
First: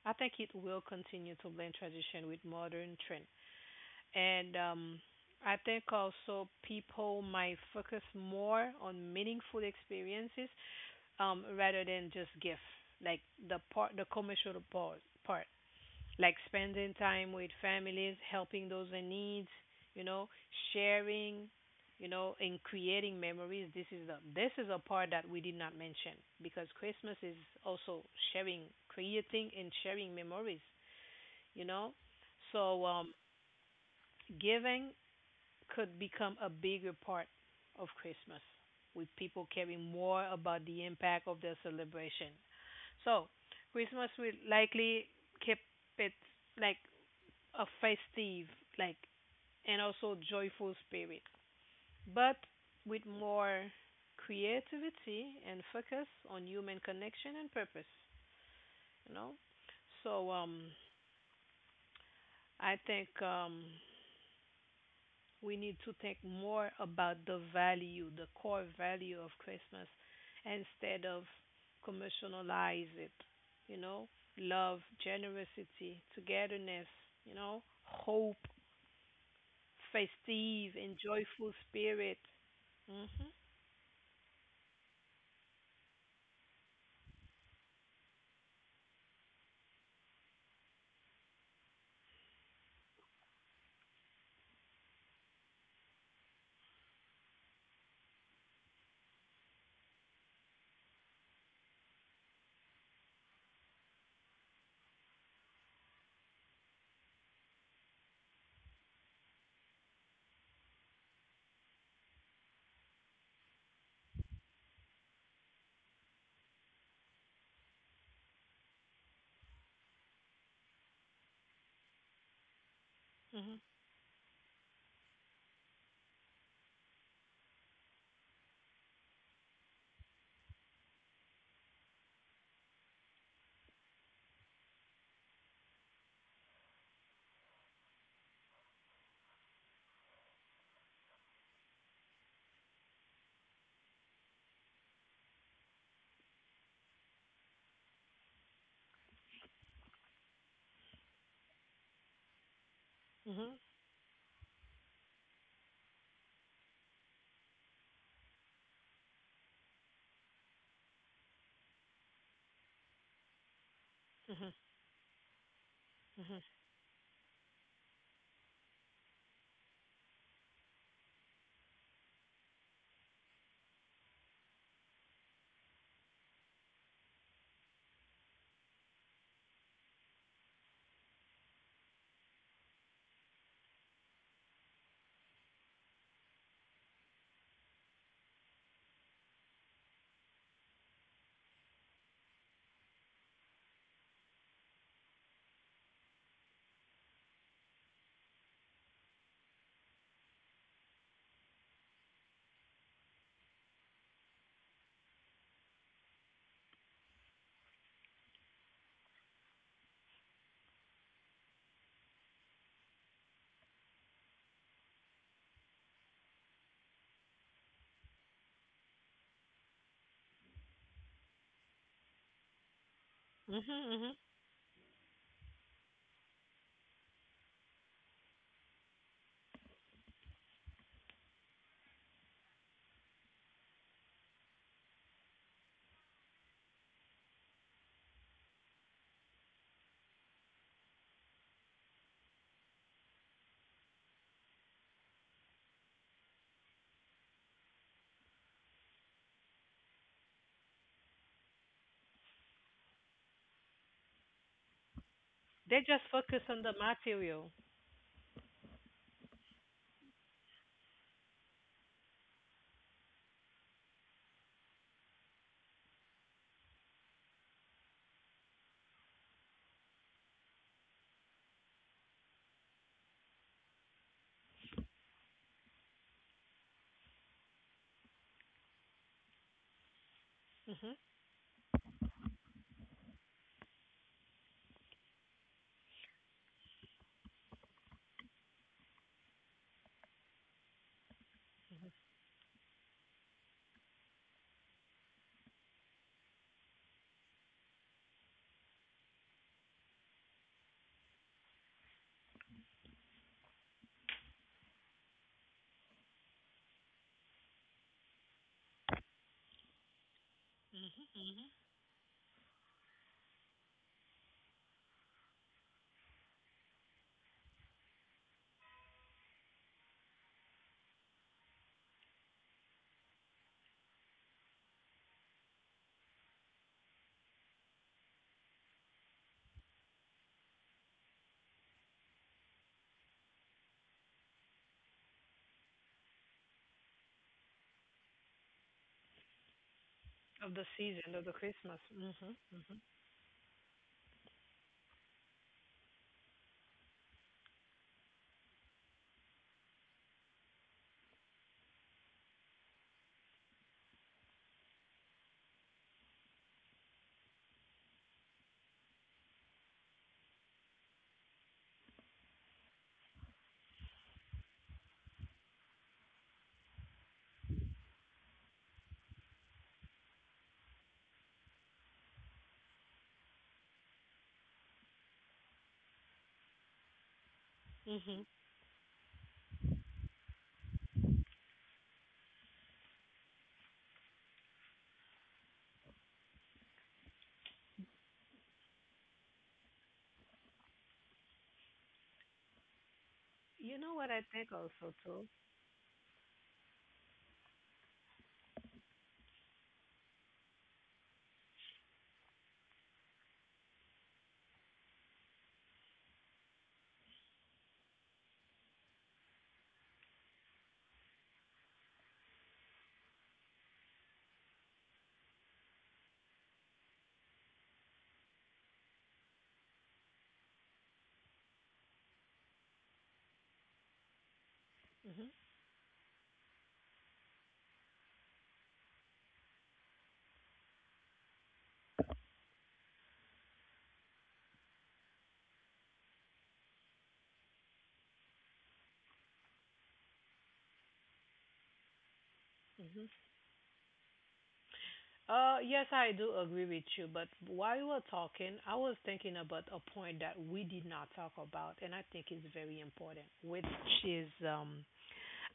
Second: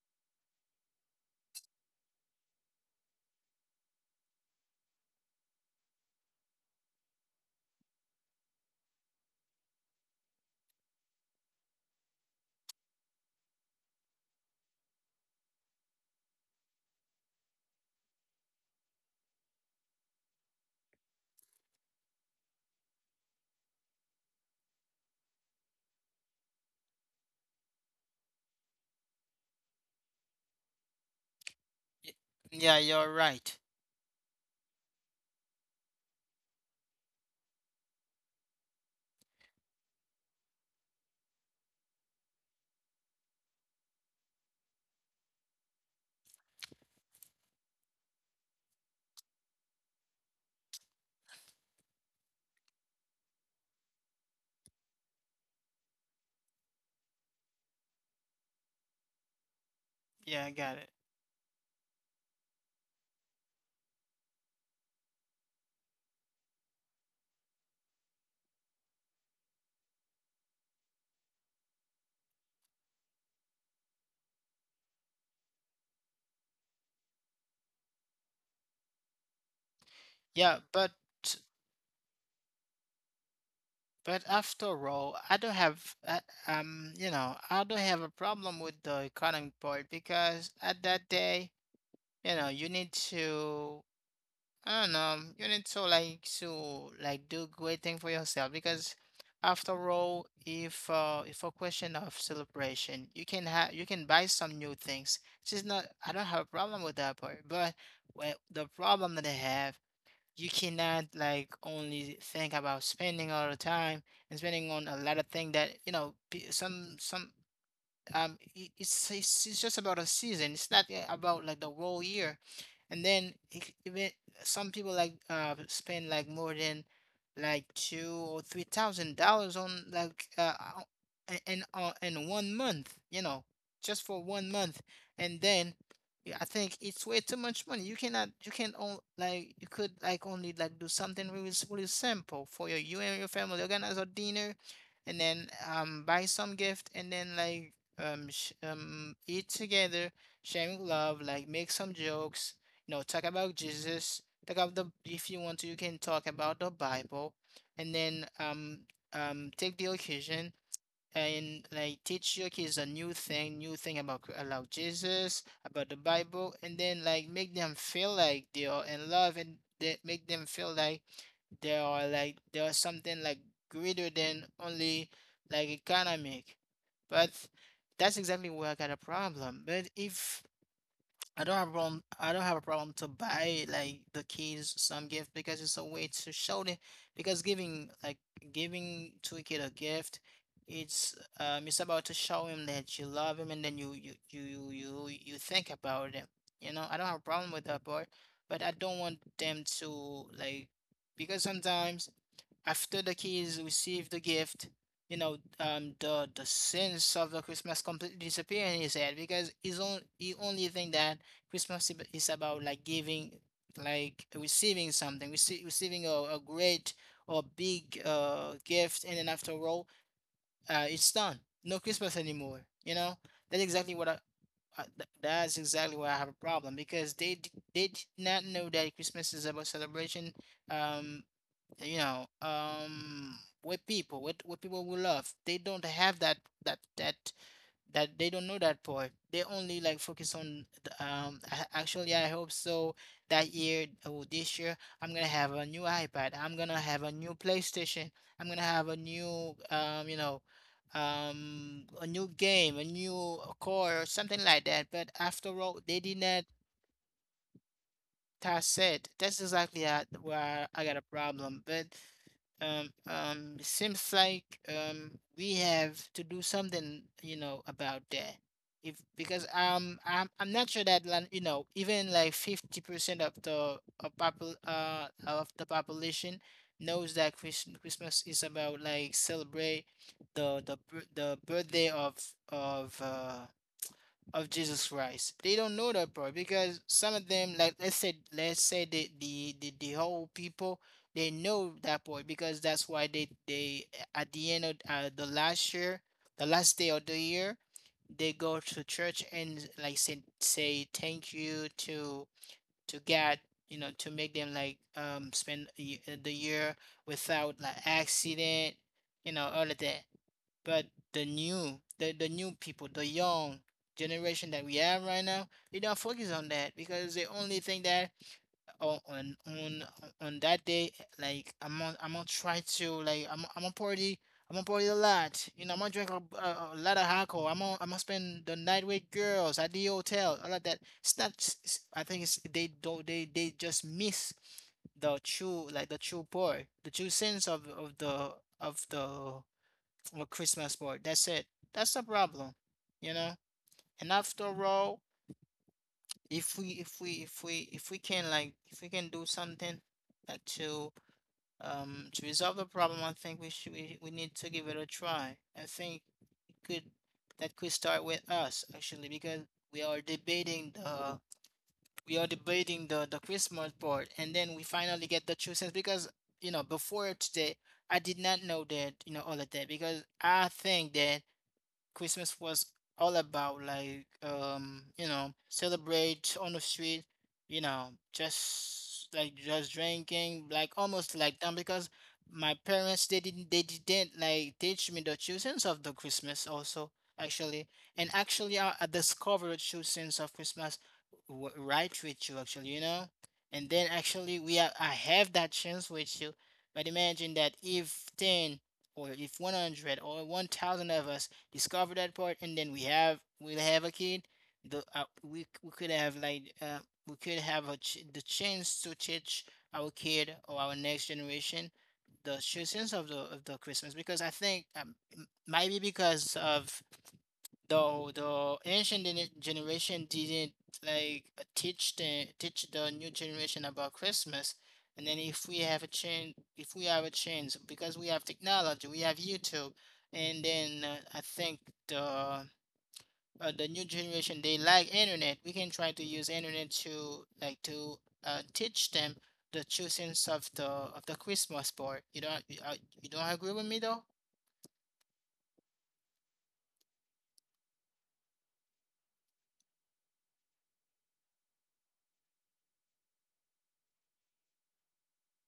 I think it will continue to blend tradition with modern trends. And I think also people might focus more on meaningful experiences, rather than just gifts, like the part, the commercial part, like spending time with families, helping those in need, you know, sharing, you know, and creating memories. This is a part that we did not mention because Christmas is also sharing, creating, and sharing memories. You know, y- yeah, so you're right. giving could become a bigger part of Christmas, with people caring more about the impact of their celebration. So, Christmas will likely keep it like a festive, like, and also joyful spirit, but with more creativity and focus on human connection and purpose. You know, so Yeah, I got it. I think we need to think more about the value, the core value of Christmas instead of commercialize it, you know? Love, generosity, togetherness, you know, hope, Yeah, festive but and joyful spirit. Mhm. But after all, I don't have, I, you know, I don't have a problem with the economic part because at that day, you know, I don't know, you need to like do great thing for yourself. Because after all, if a question of celebration, you can buy some new things. It's just not, I don't have a problem with that part, but, well, the problem that I have, you cannot like only think about spending all the time, and spending on a lot of things that you know some, it, it's just about a season, it's not about like the whole year. And then Mhm. Even some people like spend like more than like two or three thousand dollars on like in 1 month, you know, just for 1 month. And then yeah, I think it's way too much money. You cannot, you could like only like do something really really simple for you and your family. Organize a dinner, and then buy some gift, and then like, sh eat together, sharing love, like make some jokes, you know, talk Mhm. about Jesus, talk about the, if you want to, you can talk about the Bible. And then take the occasion and like teach your kids a new thing Mhm. about Jesus, about the Mhm. Bible. And then like make them feel like they are in love, and that make them feel like there are like, there are something like greater than only like economic. But that's exactly where I got a problem. But if, I don't have a problem, I don't have a problem to buy like the kids some gift, because it's a way to show them. Because giving like, giving to a kid a gift, it's about to show him that you love him, and then you think about him, you know. I don't have a problem with that part. But I don't want them to like, because sometimes after the kids receive the gift, you know, the sense of the Christmas completely disappear in his head, because he only think that Christmas is about like giving, like receiving something, receiving a great or big gift. And then after all, it's done. No Christmas anymore. You know, Mhm. that's exactly what Mhm. I. That's exactly where I have a problem, because they did not know that Christmas is about celebration, um, you know, with people with people we love. They don't have that, that that that, they don't know that part. They only like focus on the, actually I hope so that year, or this year, I'm gonna have a new ipad, I'm gonna have a new playstation, I'm gonna have a new you know, a new game, a new car, or something like that. But after They all, they just focus didn't. on the material, That's said, that's exactly at where I got a problem. But it seems like, um, we have to do something, you know, about that. If, because I'm not sure that you know, even like 50% of the of popul of the population knows that Christmas is about like celebrate the mhm, the birthday of uh of Jesus Christ. They don't know that part. Because some of them, like let's say the whole people, they know that part, because that's why they at the end of the last year, the last day of the year, they go to church and like say thank you to God. You know, to make them like spend the year without like accident, you know, all of that. But the new people, the young generation that we have right now, they don't focus on that because they only think that on on, that day, like I'm gonna try to like I'm gonna party. I'm gonna party a lot, I'm gonna drink a lot of alcohol. I'm gonna spend the night with girls at the hotel. All of that. It's not. It's, I think it's they don't. They just miss the true part, the true sense of the of the or of the Christmas board. season of the That's it. Christmas. That's the Mhm. problem, Mhm. you know. And after all, if we can like if we can do something like to resolve the problem, I think we need to give it a try. I think it could that could start with us actually because we are debating the we are debating the Christmas board and then we finally get the true sense because you know before today I did not know that, you know, all of that because I think that Christmas was all about like you know celebrate on the street, you know Mhm. just like just drinking like almost like them because my parents they didn't like teach me the true sense of the Christmas also actually. And actually I discovered the true sense of Christmas right with you actually, you know. And You then know what I actually think we are also I too. have that chance with you. But imagine that if 10 or if 100 or 1000 of us discover that part, and then we'll have a kid. The we could have like we could have the chance to teach our kid or our next generation the true sense of the Christmas because I think maybe because of the ancient generation didn't like teach the new generation about Christmas. And then if we have a change, if we have a change, because we have technology, we have YouTube, and then I think the the new generation they like internet. We can try to use internet to like to teach them the choosings of the Christmas board. Mhm. You don't agree with me though? Yes, I do agree with you. But while you were talking, I was thinking about a point that we did not talk about, and I think is very important, which is,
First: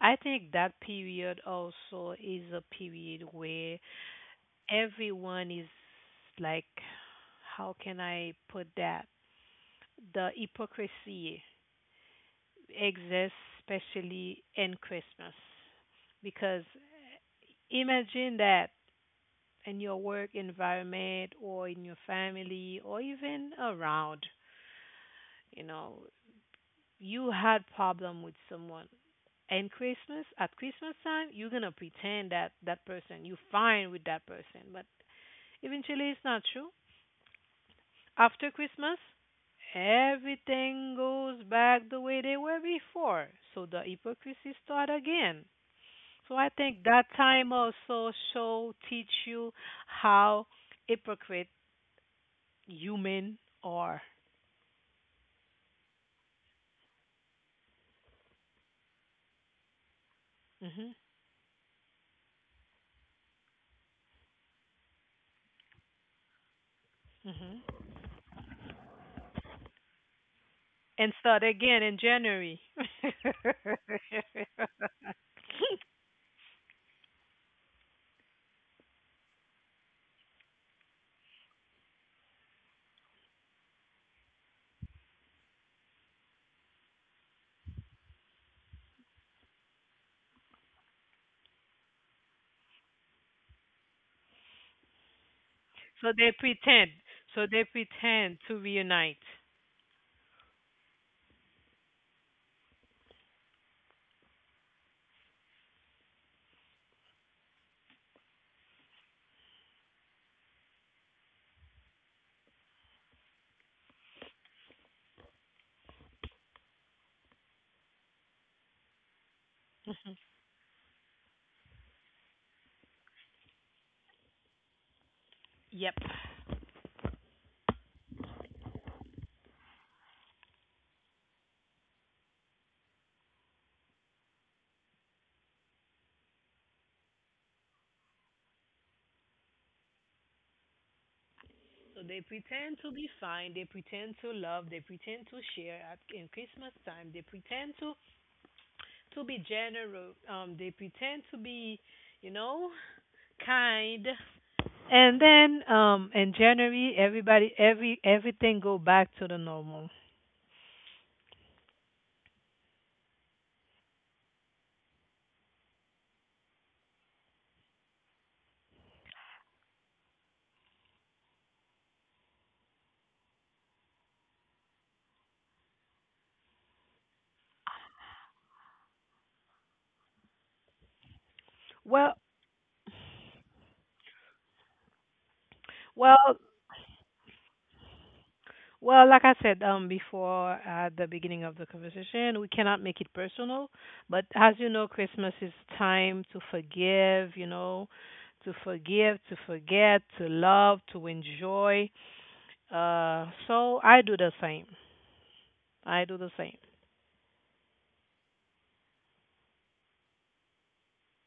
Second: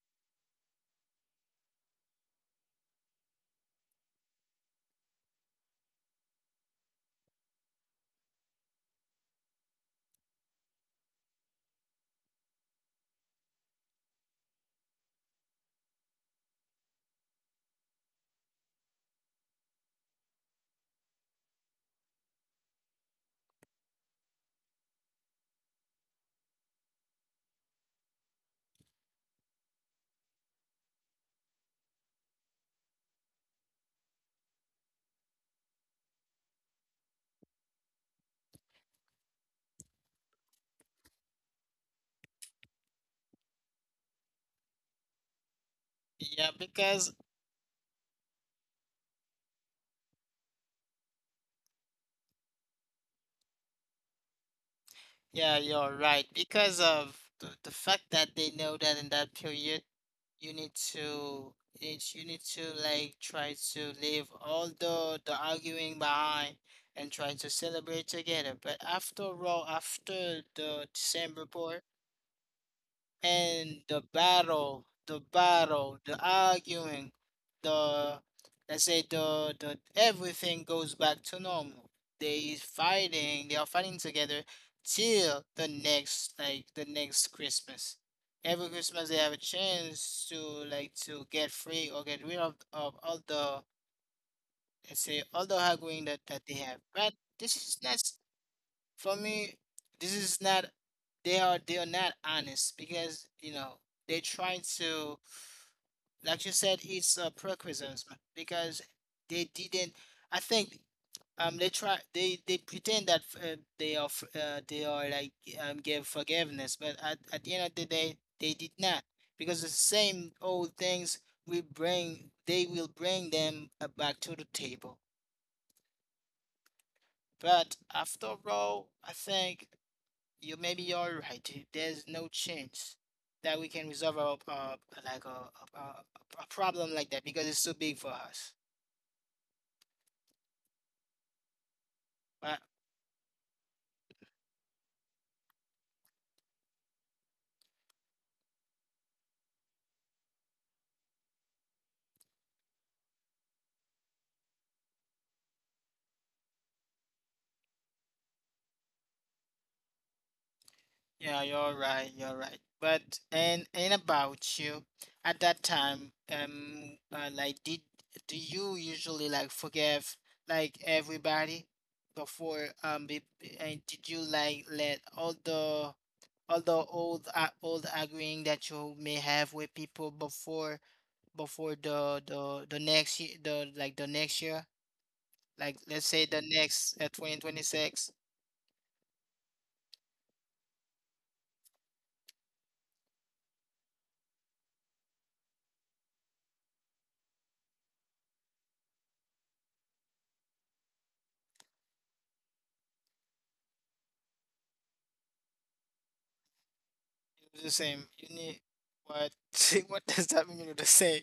I think that period also is a period where everyone is, like, how can I put that? The hypocrisy exists, especially in Christmas, because imagine that in your work environment or in your family or even around, you know, you had problem with someone. And Christmas, at Christmas time, you're going to pretend that that person you're fine with that person. But eventually it's not true. After Christmas, everything goes back the way they were before. So the hypocrisy start again. So I Yeah, think that because time also show teach you how hypocrite human or, yeah, you're right. Because of the fact that they know that in that period, you need mhm, to it's you need to like try to leave all the arguing behind and try to mhm, celebrate together. But after all, after the and start December, again in January. [LAUGHS] and the battle, the battle, the arguing, the let's say the everything goes back to normal. They are fighting together till the next like the next Christmas. Every Christmas they have a chance to like to get free or get rid of all the let's say all the arguing So they that they have. pretend. But So this they is not, pretend to for reunite. me, this is not, they are not honest because you know they're trying to like, you said it's a prerequisite because they didn't. I think they try they pretend that they are they are like give forgiveness but at the end of the day they did not because the same old things will bring they will bring them back to the table. Yep. But after all, I think you maybe you're right. There's no chance that we can resolve a a problem like that because it's too big for us. So they But pretend to be fine. They pretend to love. They pretend to share at in Christmas time. They pretend to be generous. They pretend to be, you know, kind. And then, in January, everybody, everything go back to the normal. yeah, you're right. You're right. But and about you, at that time, like did do you usually like forgive like everybody before and did you like let all the old old arguing that you may have with people before before Well, the the the next year, the like the next year, like let's say well, the next 2026? Well, like I said, before at the beginning of the conversation, we cannot make it personal. But as you know, Christmas is time to forgive, you know, to forgive, to forget, to love, to enjoy. So I do the same. I do the same. You do the same. You need what? [LAUGHS] What does that mean? You do the same?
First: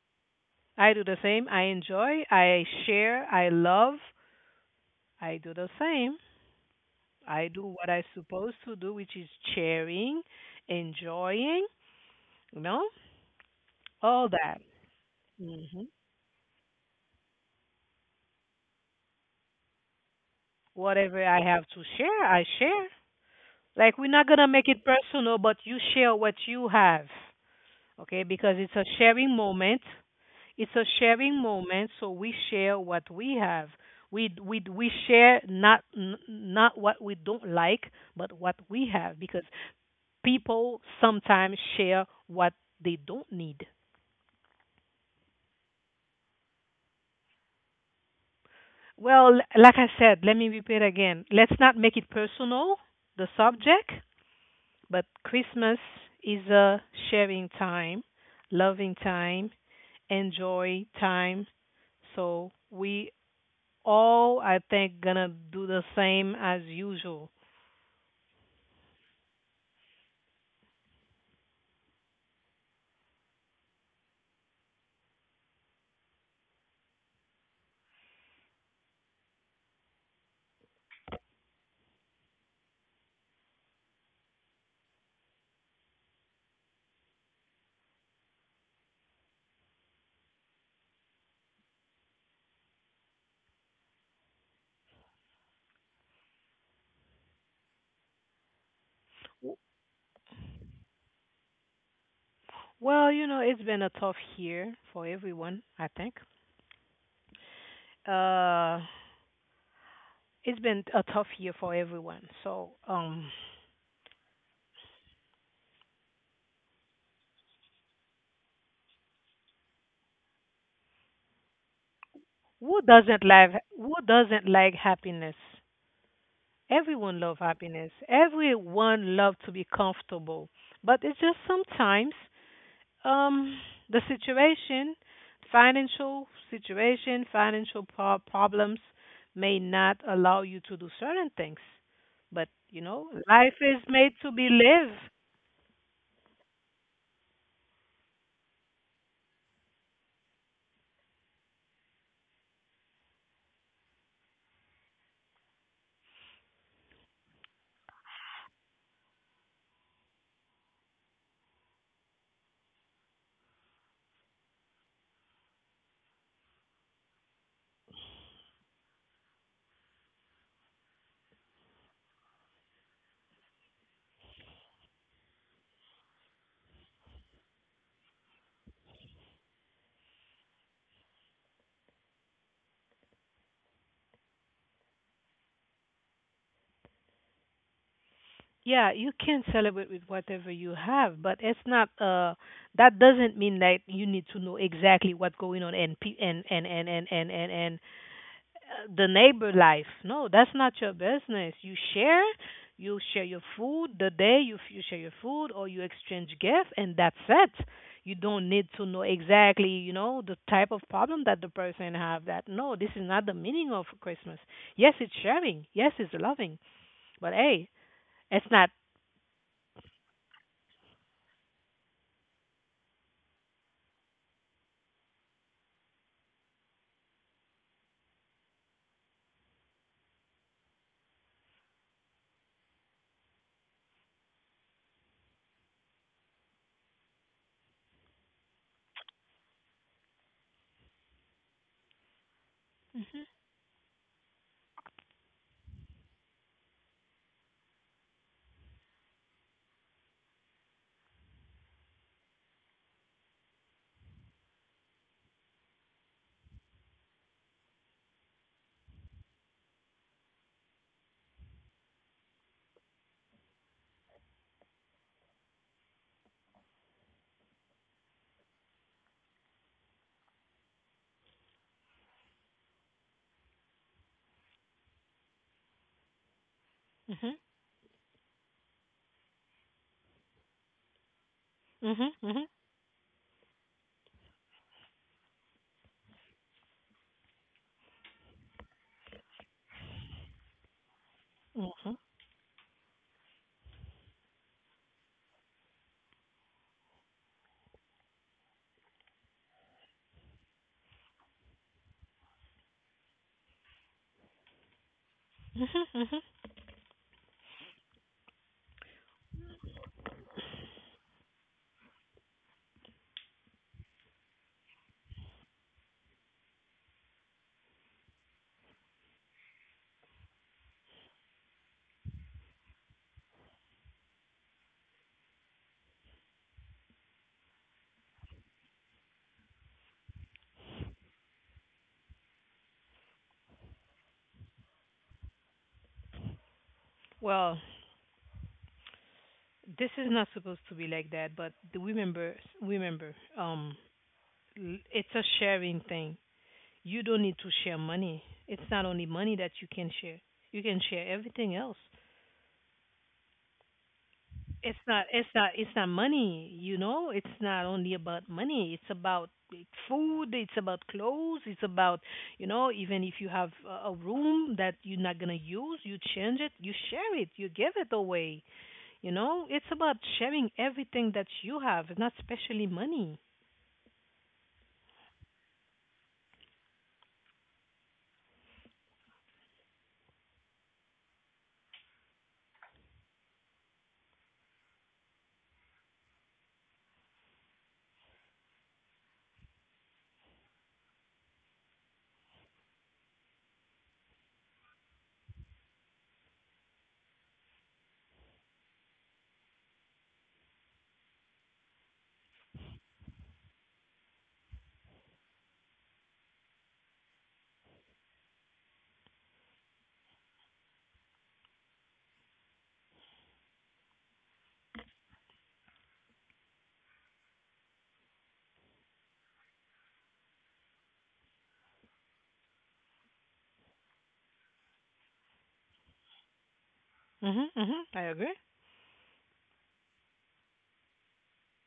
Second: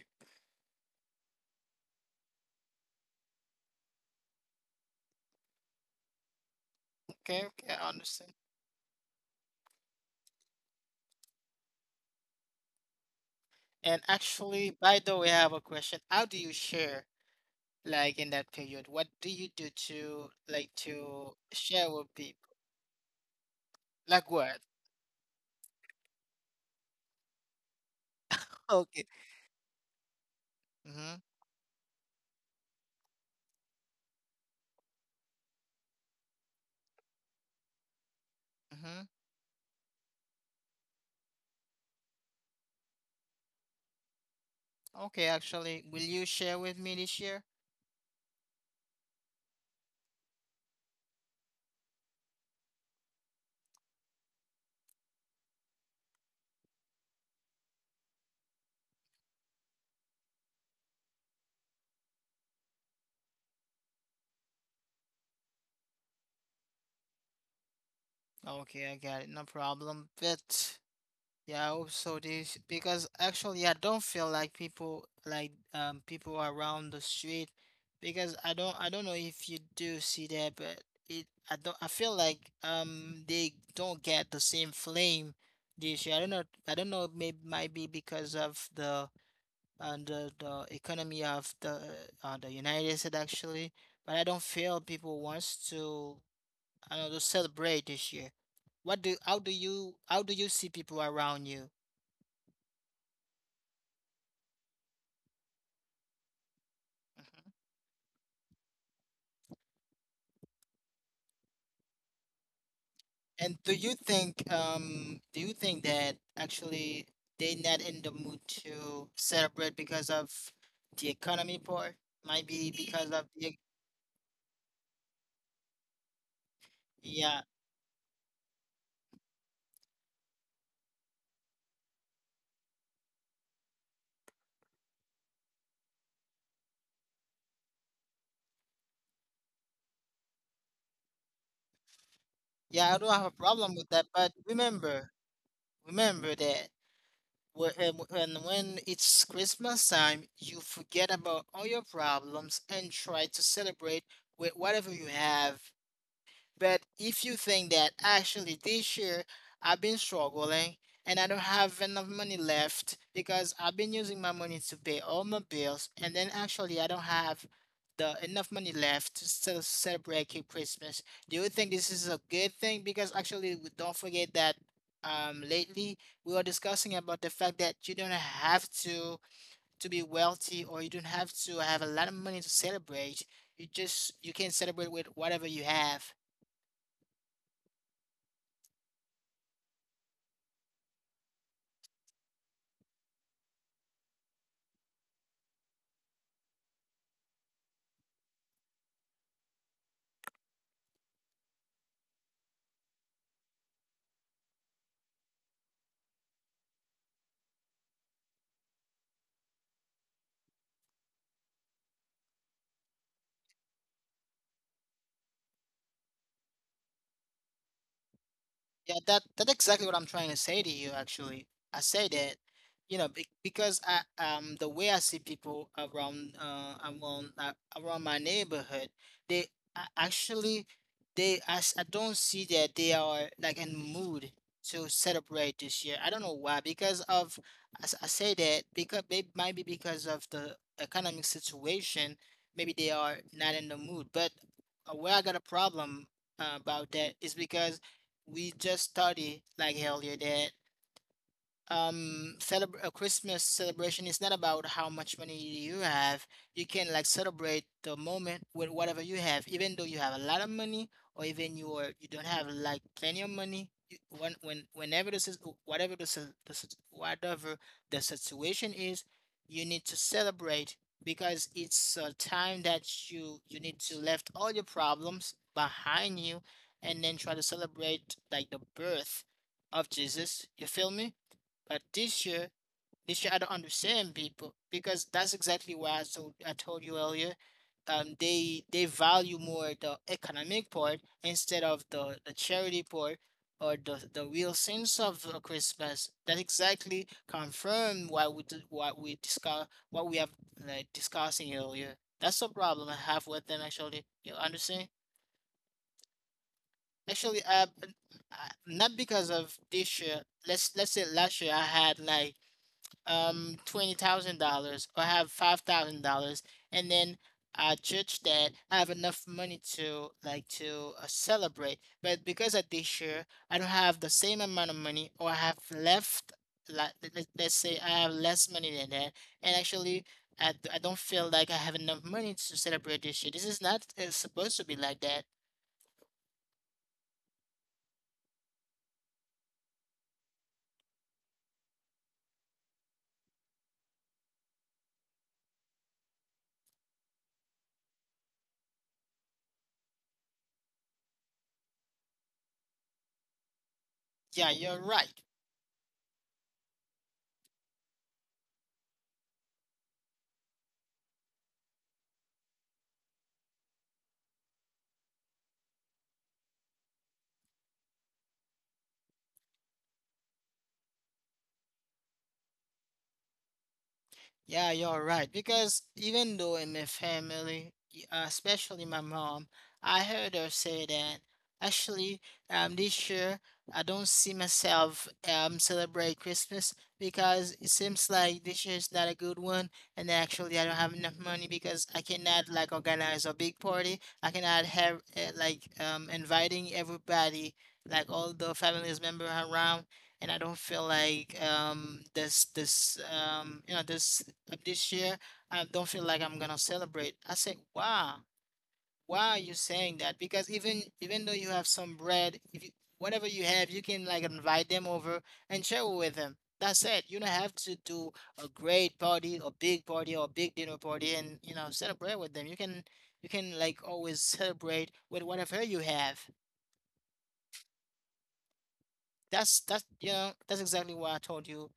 I do the same. I enjoy, I share, I love. I do the same. Okay, I do okay, I what I understand. supposed to do, which is sharing, enjoying, you know, And all that. actually, by the way, I have a Mm-hmm. question. How do you share like in that period? What do you do to like Whatever to I have to share with share, I people? share. Like, we're not Like gonna what? make it personal, but you share what you have, okay? Because it's a Okay. sharing moment. It's a Mm-hmm. sharing moment, so we share what we have. We share, not not what we don't like, but what we Mm-hmm. have, because people sometimes share what they don't need. Okay, actually, will you share with me this year? Well, like I said, let me repeat again. Let's not make it personal, the subject. But Christmas is a sharing time, loving time, enjoy time. So we all, I think, gonna do the same as usual. Okay, I got it. No problem. But yeah, I hope so. This because actually I don't feel like people around the street, because I don't know if you do see that, but it I feel like they don't get the same flame this year. I don't know, maybe might be because of the the economy of the United States actually, but I don't feel people wants to, I don't know, to celebrate this year. What do how do you see people around you? Well, you know, it's been a tough year for everyone, I think. Mhm. Uh, it's been a tough year for everyone. So, And do you think that actually they not in the mood to celebrate because of the economy part? Might be who because of doesn't like the, who doesn't like happiness? Everyone love yeah. happiness. Everyone love to be comfortable. But it's just sometimes. Um, the situation, financial problems may not allow you to do certain things, but you Yeah, I know, don't have a life problem is with that. made to But be lived. remember, remember that when when it's Christmas time, you forget about all your problems and try to celebrate with whatever you have. But if you think that actually this year I've been struggling and I don't have enough money left because I've been using my money to pay all my bills and then actually I don't have the enough money left to still celebrate Christmas. Do you think this is a good thing? Because actually we don't forget that lately we were discussing about the fact that you don't have to be wealthy, or you don't have to have a lot of money to celebrate. You can celebrate with whatever you have. Yeah, you can celebrate with whatever you have, but it's not, that doesn't mean that you need to know exactly what's going on, and and the neighbor life. No, that's not your business. You share your food, the day you share your food, or you exchange gift, and that's it. You don't need to know exactly, you know, the type of problem that the person have. That no, this is not the meaning of Christmas. Yes, it's sharing. Yes, it's loving. But hey, it's not. Yeah, that's exactly what I'm trying to say to you. Actually, I say that, you know, because I the way I see people around around my neighborhood, they actually they I don't see that they are like in mood to celebrate this year. I don't know why. Because of I say that because they might be because of the economic situation. Maybe they are Mhm, not in the mood. But where I got a problem about that is because we just study like hell, yeah, that celebr a Christmas celebration is not about how much money you have. You can like celebrate the moment with whatever you have, even though you have a lot of money or even you are you don't have like plenty of money. You, when whenever this is whatever the si- the sit- whatever the situation is, you need to celebrate because it's a time that you need to left all your problems behind you and then try to celebrate like the birth of Jesus. You feel me? But mhm, mhm, this year I don't understand people because that's exactly why I told you earlier. They value more the economic part instead of mhm, the charity part or the real sense of Christmas. That exactly confirm what we discuss what we have like discussing earlier. That's the problem I have with them actually. You understand? mhm, mhm. Actually, I not because of this year. Let's say last year I had like $20,000 or I have $5,000 and then I judge that I have enough money to like to celebrate, but because of this year I don't have the same amount of money or I have left like let's say I have less money than that. And actually I don't feel like I have enough money to celebrate this year. This is not supposed to be like that. Well, this is not supposed to be like that. But remember, remember, um, it's a sharing thing. You don't need to share money. It's not only money that you can share. You can share everything else. Yeah, It's you're not right. it's not it's not money, you know? It's not only about money. It's about food, it's about clothes, it's about, you know, even if you have a room that you're not going to use, you change it, you share it, you give it away, you know? It's about sharing everything that you have, not especially money. Yeah, you're right. Because even though in my family, especially my mom, I heard her say that actually, this year I don't see myself celebrate Christmas because it seems like this year is not a good one, and actually I don't have enough money because I cannot like organize a big party. I cannot have inviting everybody, like all the family's member around, and I don't feel like this this you know this this year I don't feel like I'm gonna celebrate. I say, wow, why are you saying that? Because even even though you have some bread, if you, whatever you have, you can like invite them over and share with them. That's it. You don't have to do a great party or big dinner party and you know celebrate with them. You can like always celebrate with whatever you have. Mhm, mhm. I agree. That's you know that's exactly why I told you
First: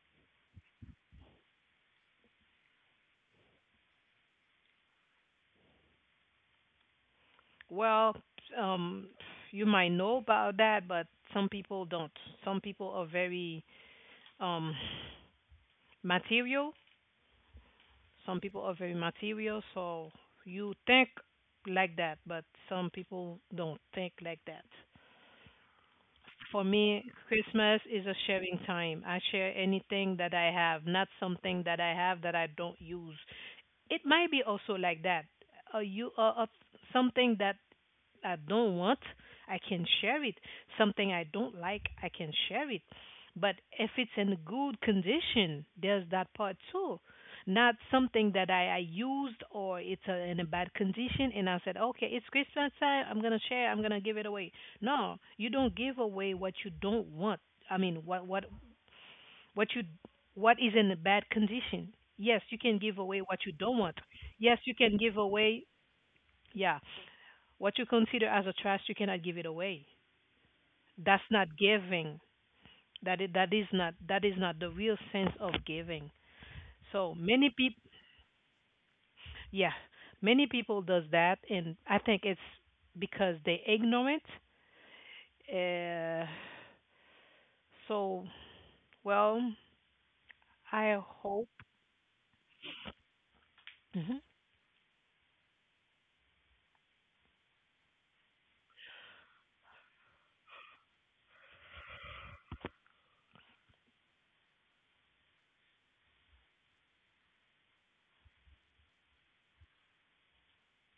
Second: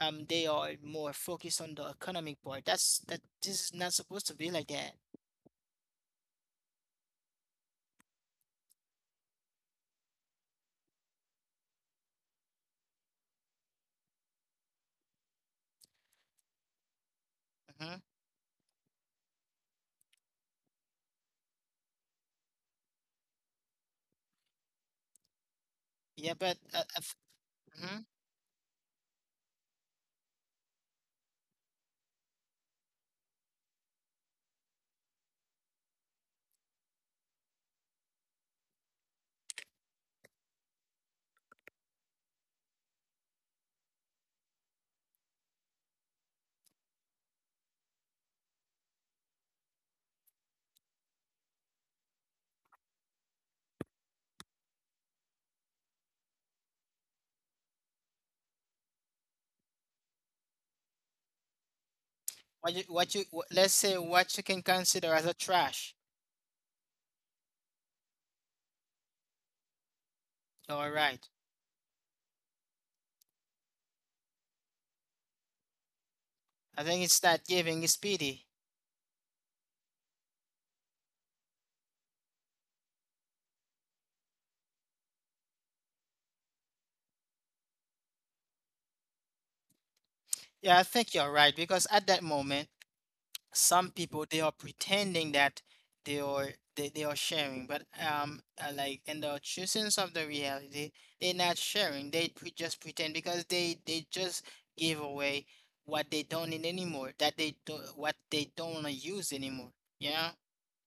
they are more focused on the economic part. That's that this is not supposed to be like that. Well, um, you might know about that, but some people don't. Some people are very, um, material. Mhm. Some people are very material, so you think like that, but some people don't think like that. Yeah, but For me, Christmas mhm. is a sharing time. I share anything that I have, not something that I have that I don't use. It might be also like that. You something that I don't want, I can share it. Something I don't like, I can share it. But if it's in good condition, there's that part too. Not something that I used, or it's in a bad condition, and I said, okay, it's Christmas time. I'm gonna share. I'm gonna give it away. No, you don't give away what you don't want. I mean, what you, what is in a bad condition. Yes, you can give away what you Let's don't say want. what you Yes, can you can consider give as a away, trash. yeah, what you consider as a trash, you cannot give it away. You're That's right. not giving. That is not the real sense of giving. I think So it's not many people, giving, is pity. yeah, many people does that, and I think it's because they ignorant. Uh, so well, I Yeah, I think you're hope. right because at that moment, some Mhm. people, they are pretending that they are they are sharing, but like in the true sense of the reality, they're not sharing. They just pretend because they just give away what they don't need anymore. That they do what they don't wanna use anymore. Yeah.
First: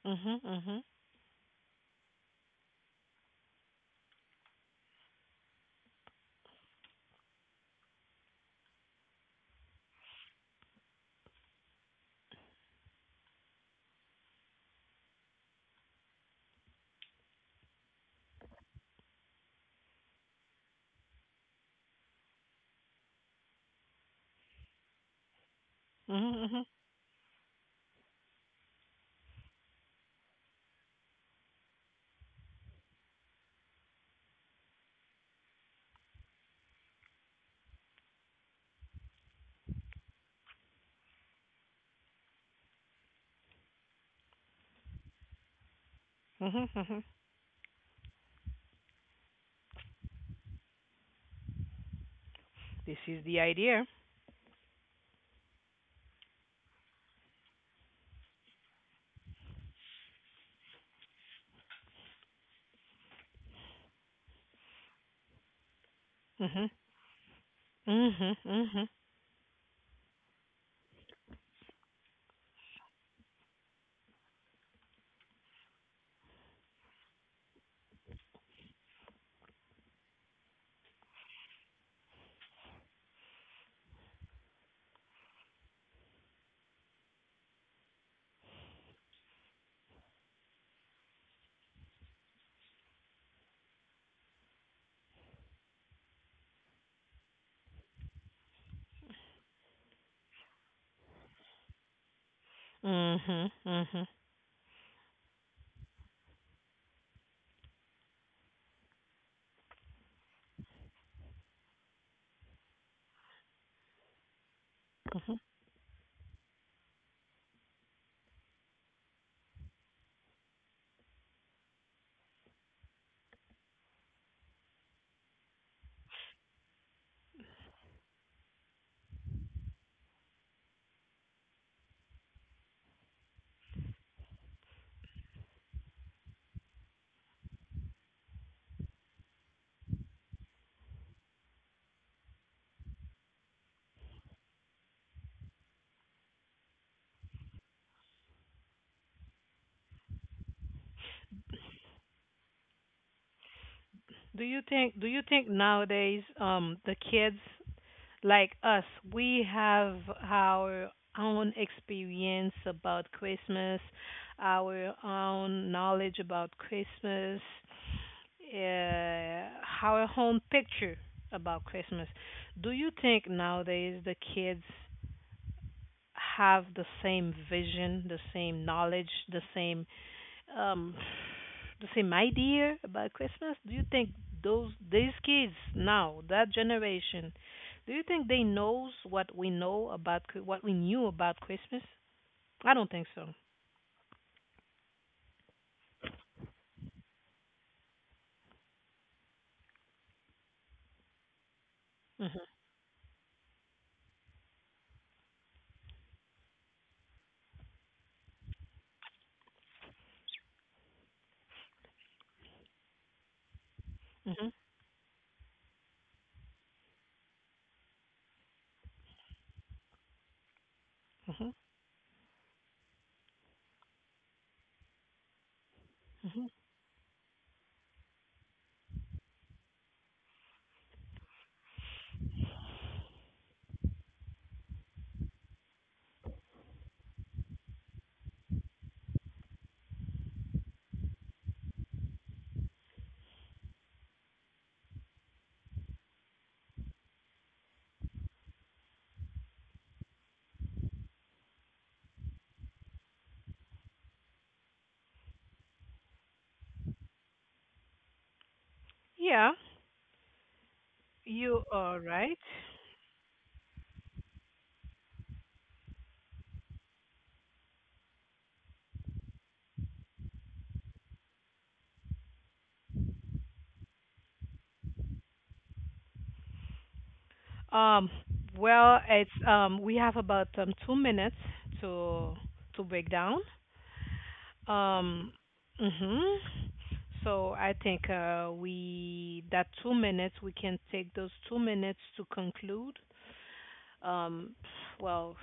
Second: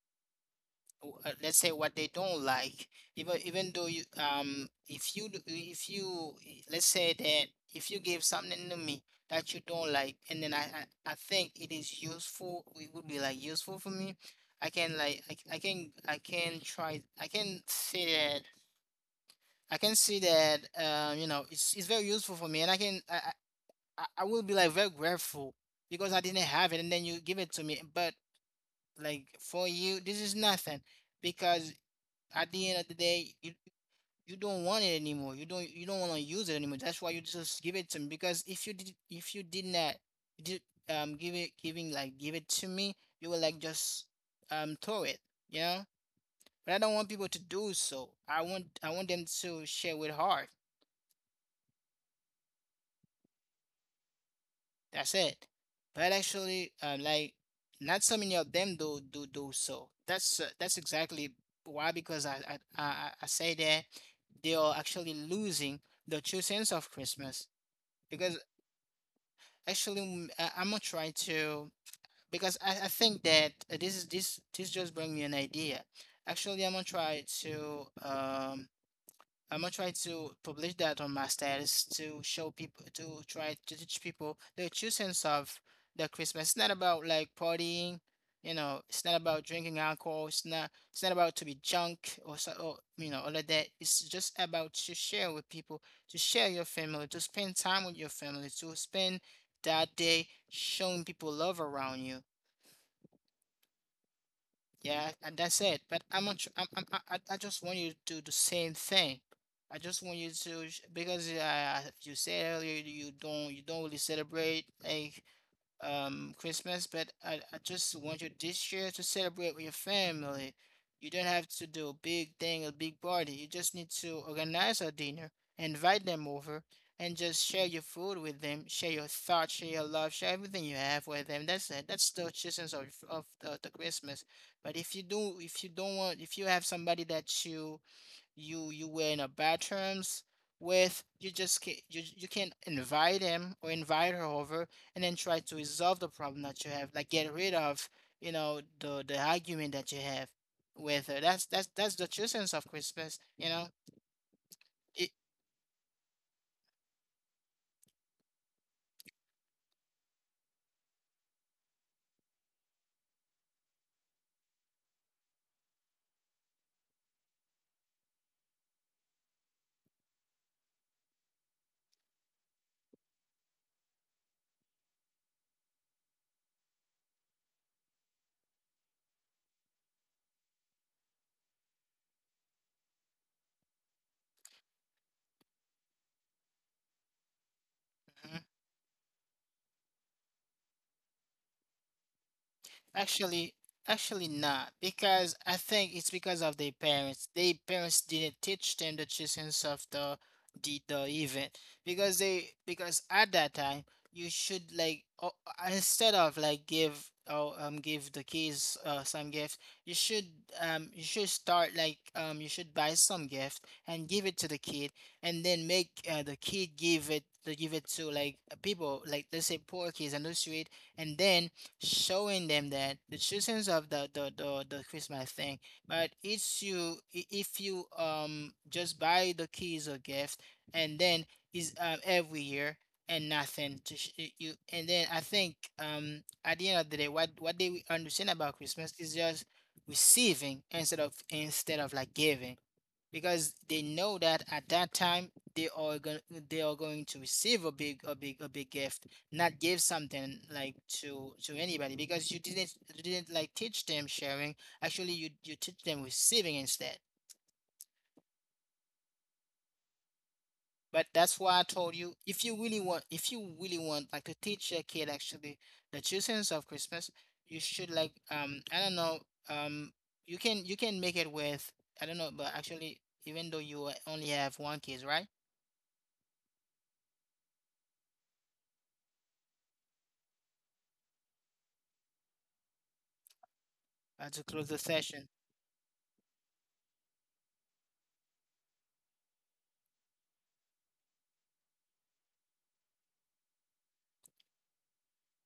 Mhm. Mhm. Let's say what they don't like, even even though you if you do- if you let's say that if you give something to me that you don't like, and then I think it would be like useful for me. i can like I I can i can try i can see that I can see that it's very useful for me, and I can I will be like very grateful because I didn't Mhm. Mhm. have it and then you give it to me. But like, for you this is nothing because at the end of the day, you don't want it anymore. You don't want to use it anymore. That's why you just give it to me. Because if you did not did give it to me, you will like just throw it. You know. Mhm. But I don't Mhm. want people to do so. I want them to share with heart. This is the idea. That's it. But actually, like not so many of them do so. That's exactly why, because I say that they are actually losing the true sense Mhm. of Christmas, because Mhm. Mhm. actually I'm gonna try to, because I think that this is, this just bring me an idea. Actually, I'm gonna try to publish that on my status to show people, to try to teach people the true sense of the Christmas. It's not about like partying. You know. It's not about drinking alcohol. It's not. It's not about to be drunk or so. Or all of that. It's just about to share with people, to share your family, to spend time with your family, to spend that day showing people love around you. Mhm. Mhm. Yeah, and that's it. But I'm not. Su- I'm, I just want you to do the same thing. I just want you because you said earlier you don't really celebrate, like Mhm. Christmas, but I just want you this year to celebrate with your family. You don't have to do a big thing, a big party. You just need to organize a dinner, invite them over, and just share your food with them, share your thoughts, share your love, share everything you have with them. That's it. That's the essence of the Christmas. But if you do, if you don't want, if you have somebody that you were in a bad terms with, you can invite him or invite her over and then try to resolve the problem that you have, like get rid of the argument that you have with her. That's the true sense of Christmas. Do you think do it, you think nowadays, the kids like us, we have our own experience about Christmas, our own knowledge about Christmas, uh, our own picture about Christmas. Do you think nowadays the kids have the same vision, the same knowledge, the same, um to say my dear about Christmas? Do you think those these kids now, that generation, do you think Mhm. they knows what we know about what we knew about Christmas? I don't think so. Actually, actually, not, because I think it's because of their parents. Their parents didn't teach them the essence of the event, Mhm. Because at that time, you should like instead of like give the kids some gifts. You should um you should start like um you should buy some gift and give it to Mhm. the kid, and then make the kid give it to like people, like let's say poor kids on the street, and then Mhm. showing them that the children of the Christmas thing. But Mhm. it's, you if you just buy the keys or gift, and then is every year, and nothing to you. And then I think at the end of the day, what they understand about Christmas is just receiving instead of like giving, because they know that at that time they are going to receive a big gift, not give something like to anybody, because you didn't like teach them sharing. Actually, you teach them receiving instead. Yeah, But that's why I you told are you, right. if you really want, like to teach your kid actually the true sense of Christmas, you should like I don't know, um you can, make it with, I don't know, but actually, even though you only have one kid, right. Um well, it's, we have about 2 minutes to to break down. To close the session. Um, mhm. So I think, we can take those 2 minutes to conclude. Um, well,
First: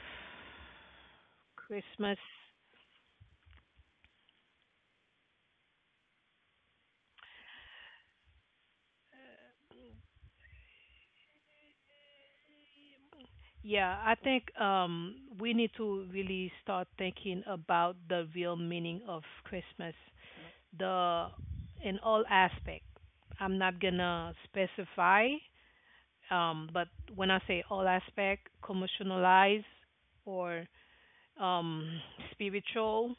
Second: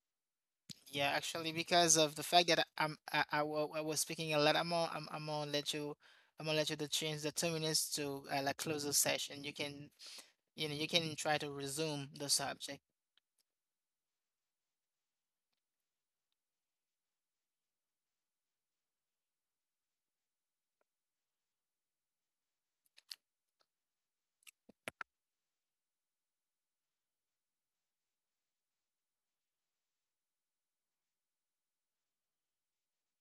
Yeah, actually, because of Christmas. the fact that I was speaking a lot, I'm gonna let you I'm gonna let you to change the 2 minutes to like close the session. You can try to resume the subject. Yeah, I think we need to really start thinking about the real meaning of Christmas, the in all aspect. I'm not gonna specify, but when I say all aspect, commercialize or, um, spiritual,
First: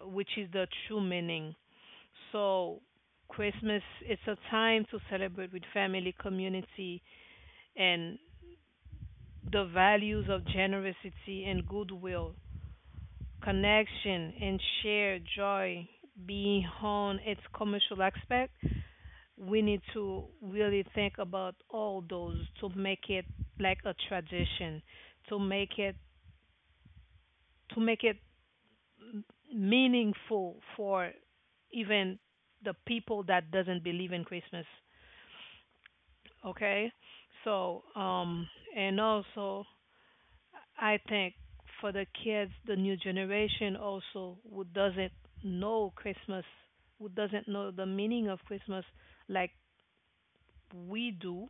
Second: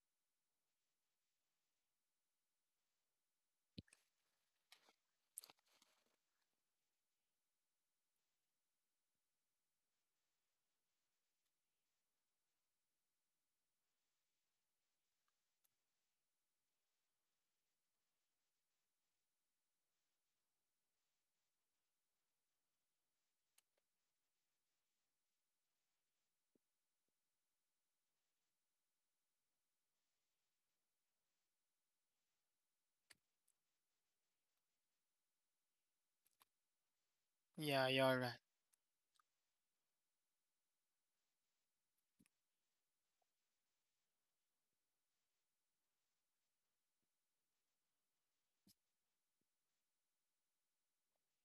which is the true meaning. So, Christmas it's a time to celebrate with family, community, and the values of generosity and goodwill, connection and shared joy. Beyond its commercial aspect, we need to really think about all those to make it like a tradition, to make it, to make it meaningful for even the people that doesn't believe in Christmas. Okay, so, Yeah, you're right. And also I think for the kids, the new generation also, who doesn't know Christmas, who doesn't know the meaning of Christmas like we do,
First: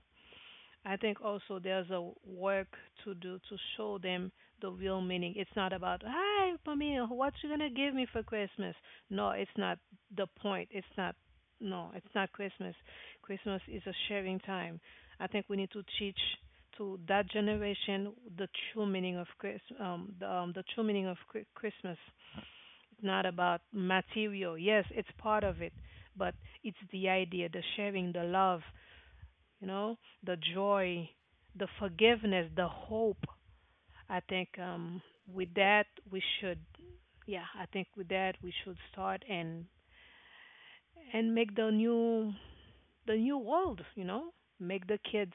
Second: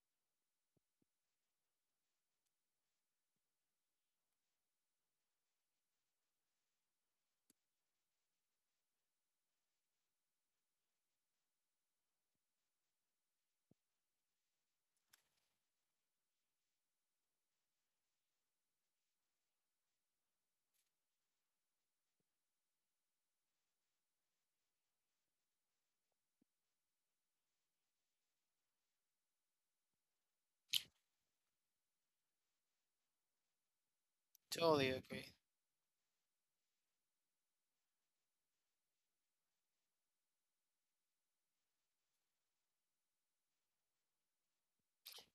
I think also there's a work to do to show them the real meaning. It's not about, hi, Pamela, what you gonna give me for Christmas? No, it's not the point. It's not. No, it's not Christmas. Christmas is a sharing time. I think we need to teach to that generation the true meaning of the true meaning of Christmas. It's not about material. Yes, it's part of it, but it's the idea, the sharing, the love, you know, the joy, the forgiveness, the hope. I think, Totally agree. with that we should, yeah, I think with that we should start, and make the new world, you know, make the kids.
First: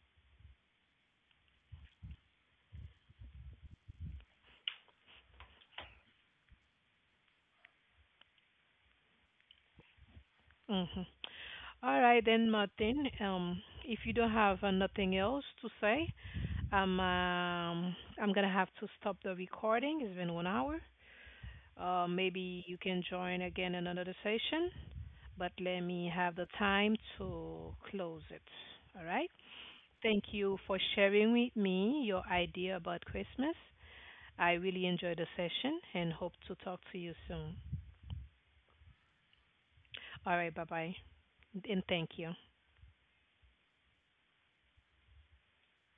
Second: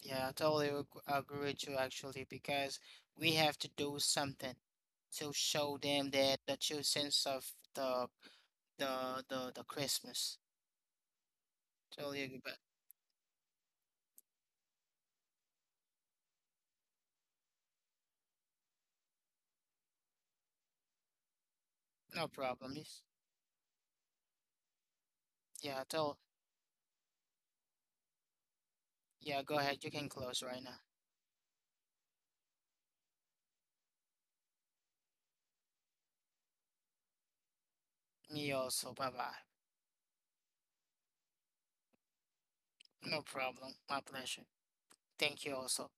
Yeah, I totally agree with you, actually, because we have to do something to show them that the true sense of the the Christmas. Mhm. All Totally right agree, then, but Martin. If you don't have nothing else to say, I'm gonna have to stop the recording. It's been 1 hour. No Maybe problem. you can Yes. join again in another session, but let Yeah, me totally. have the time to close it. All right. Yeah, go ahead. You can Thank close you right for now. sharing with me your idea about Christmas. I really enjoyed the session and hope to talk to you soon. Me also. Bye bye. All right. Bye bye. And thank you. No problem. My pleasure. Thank you also.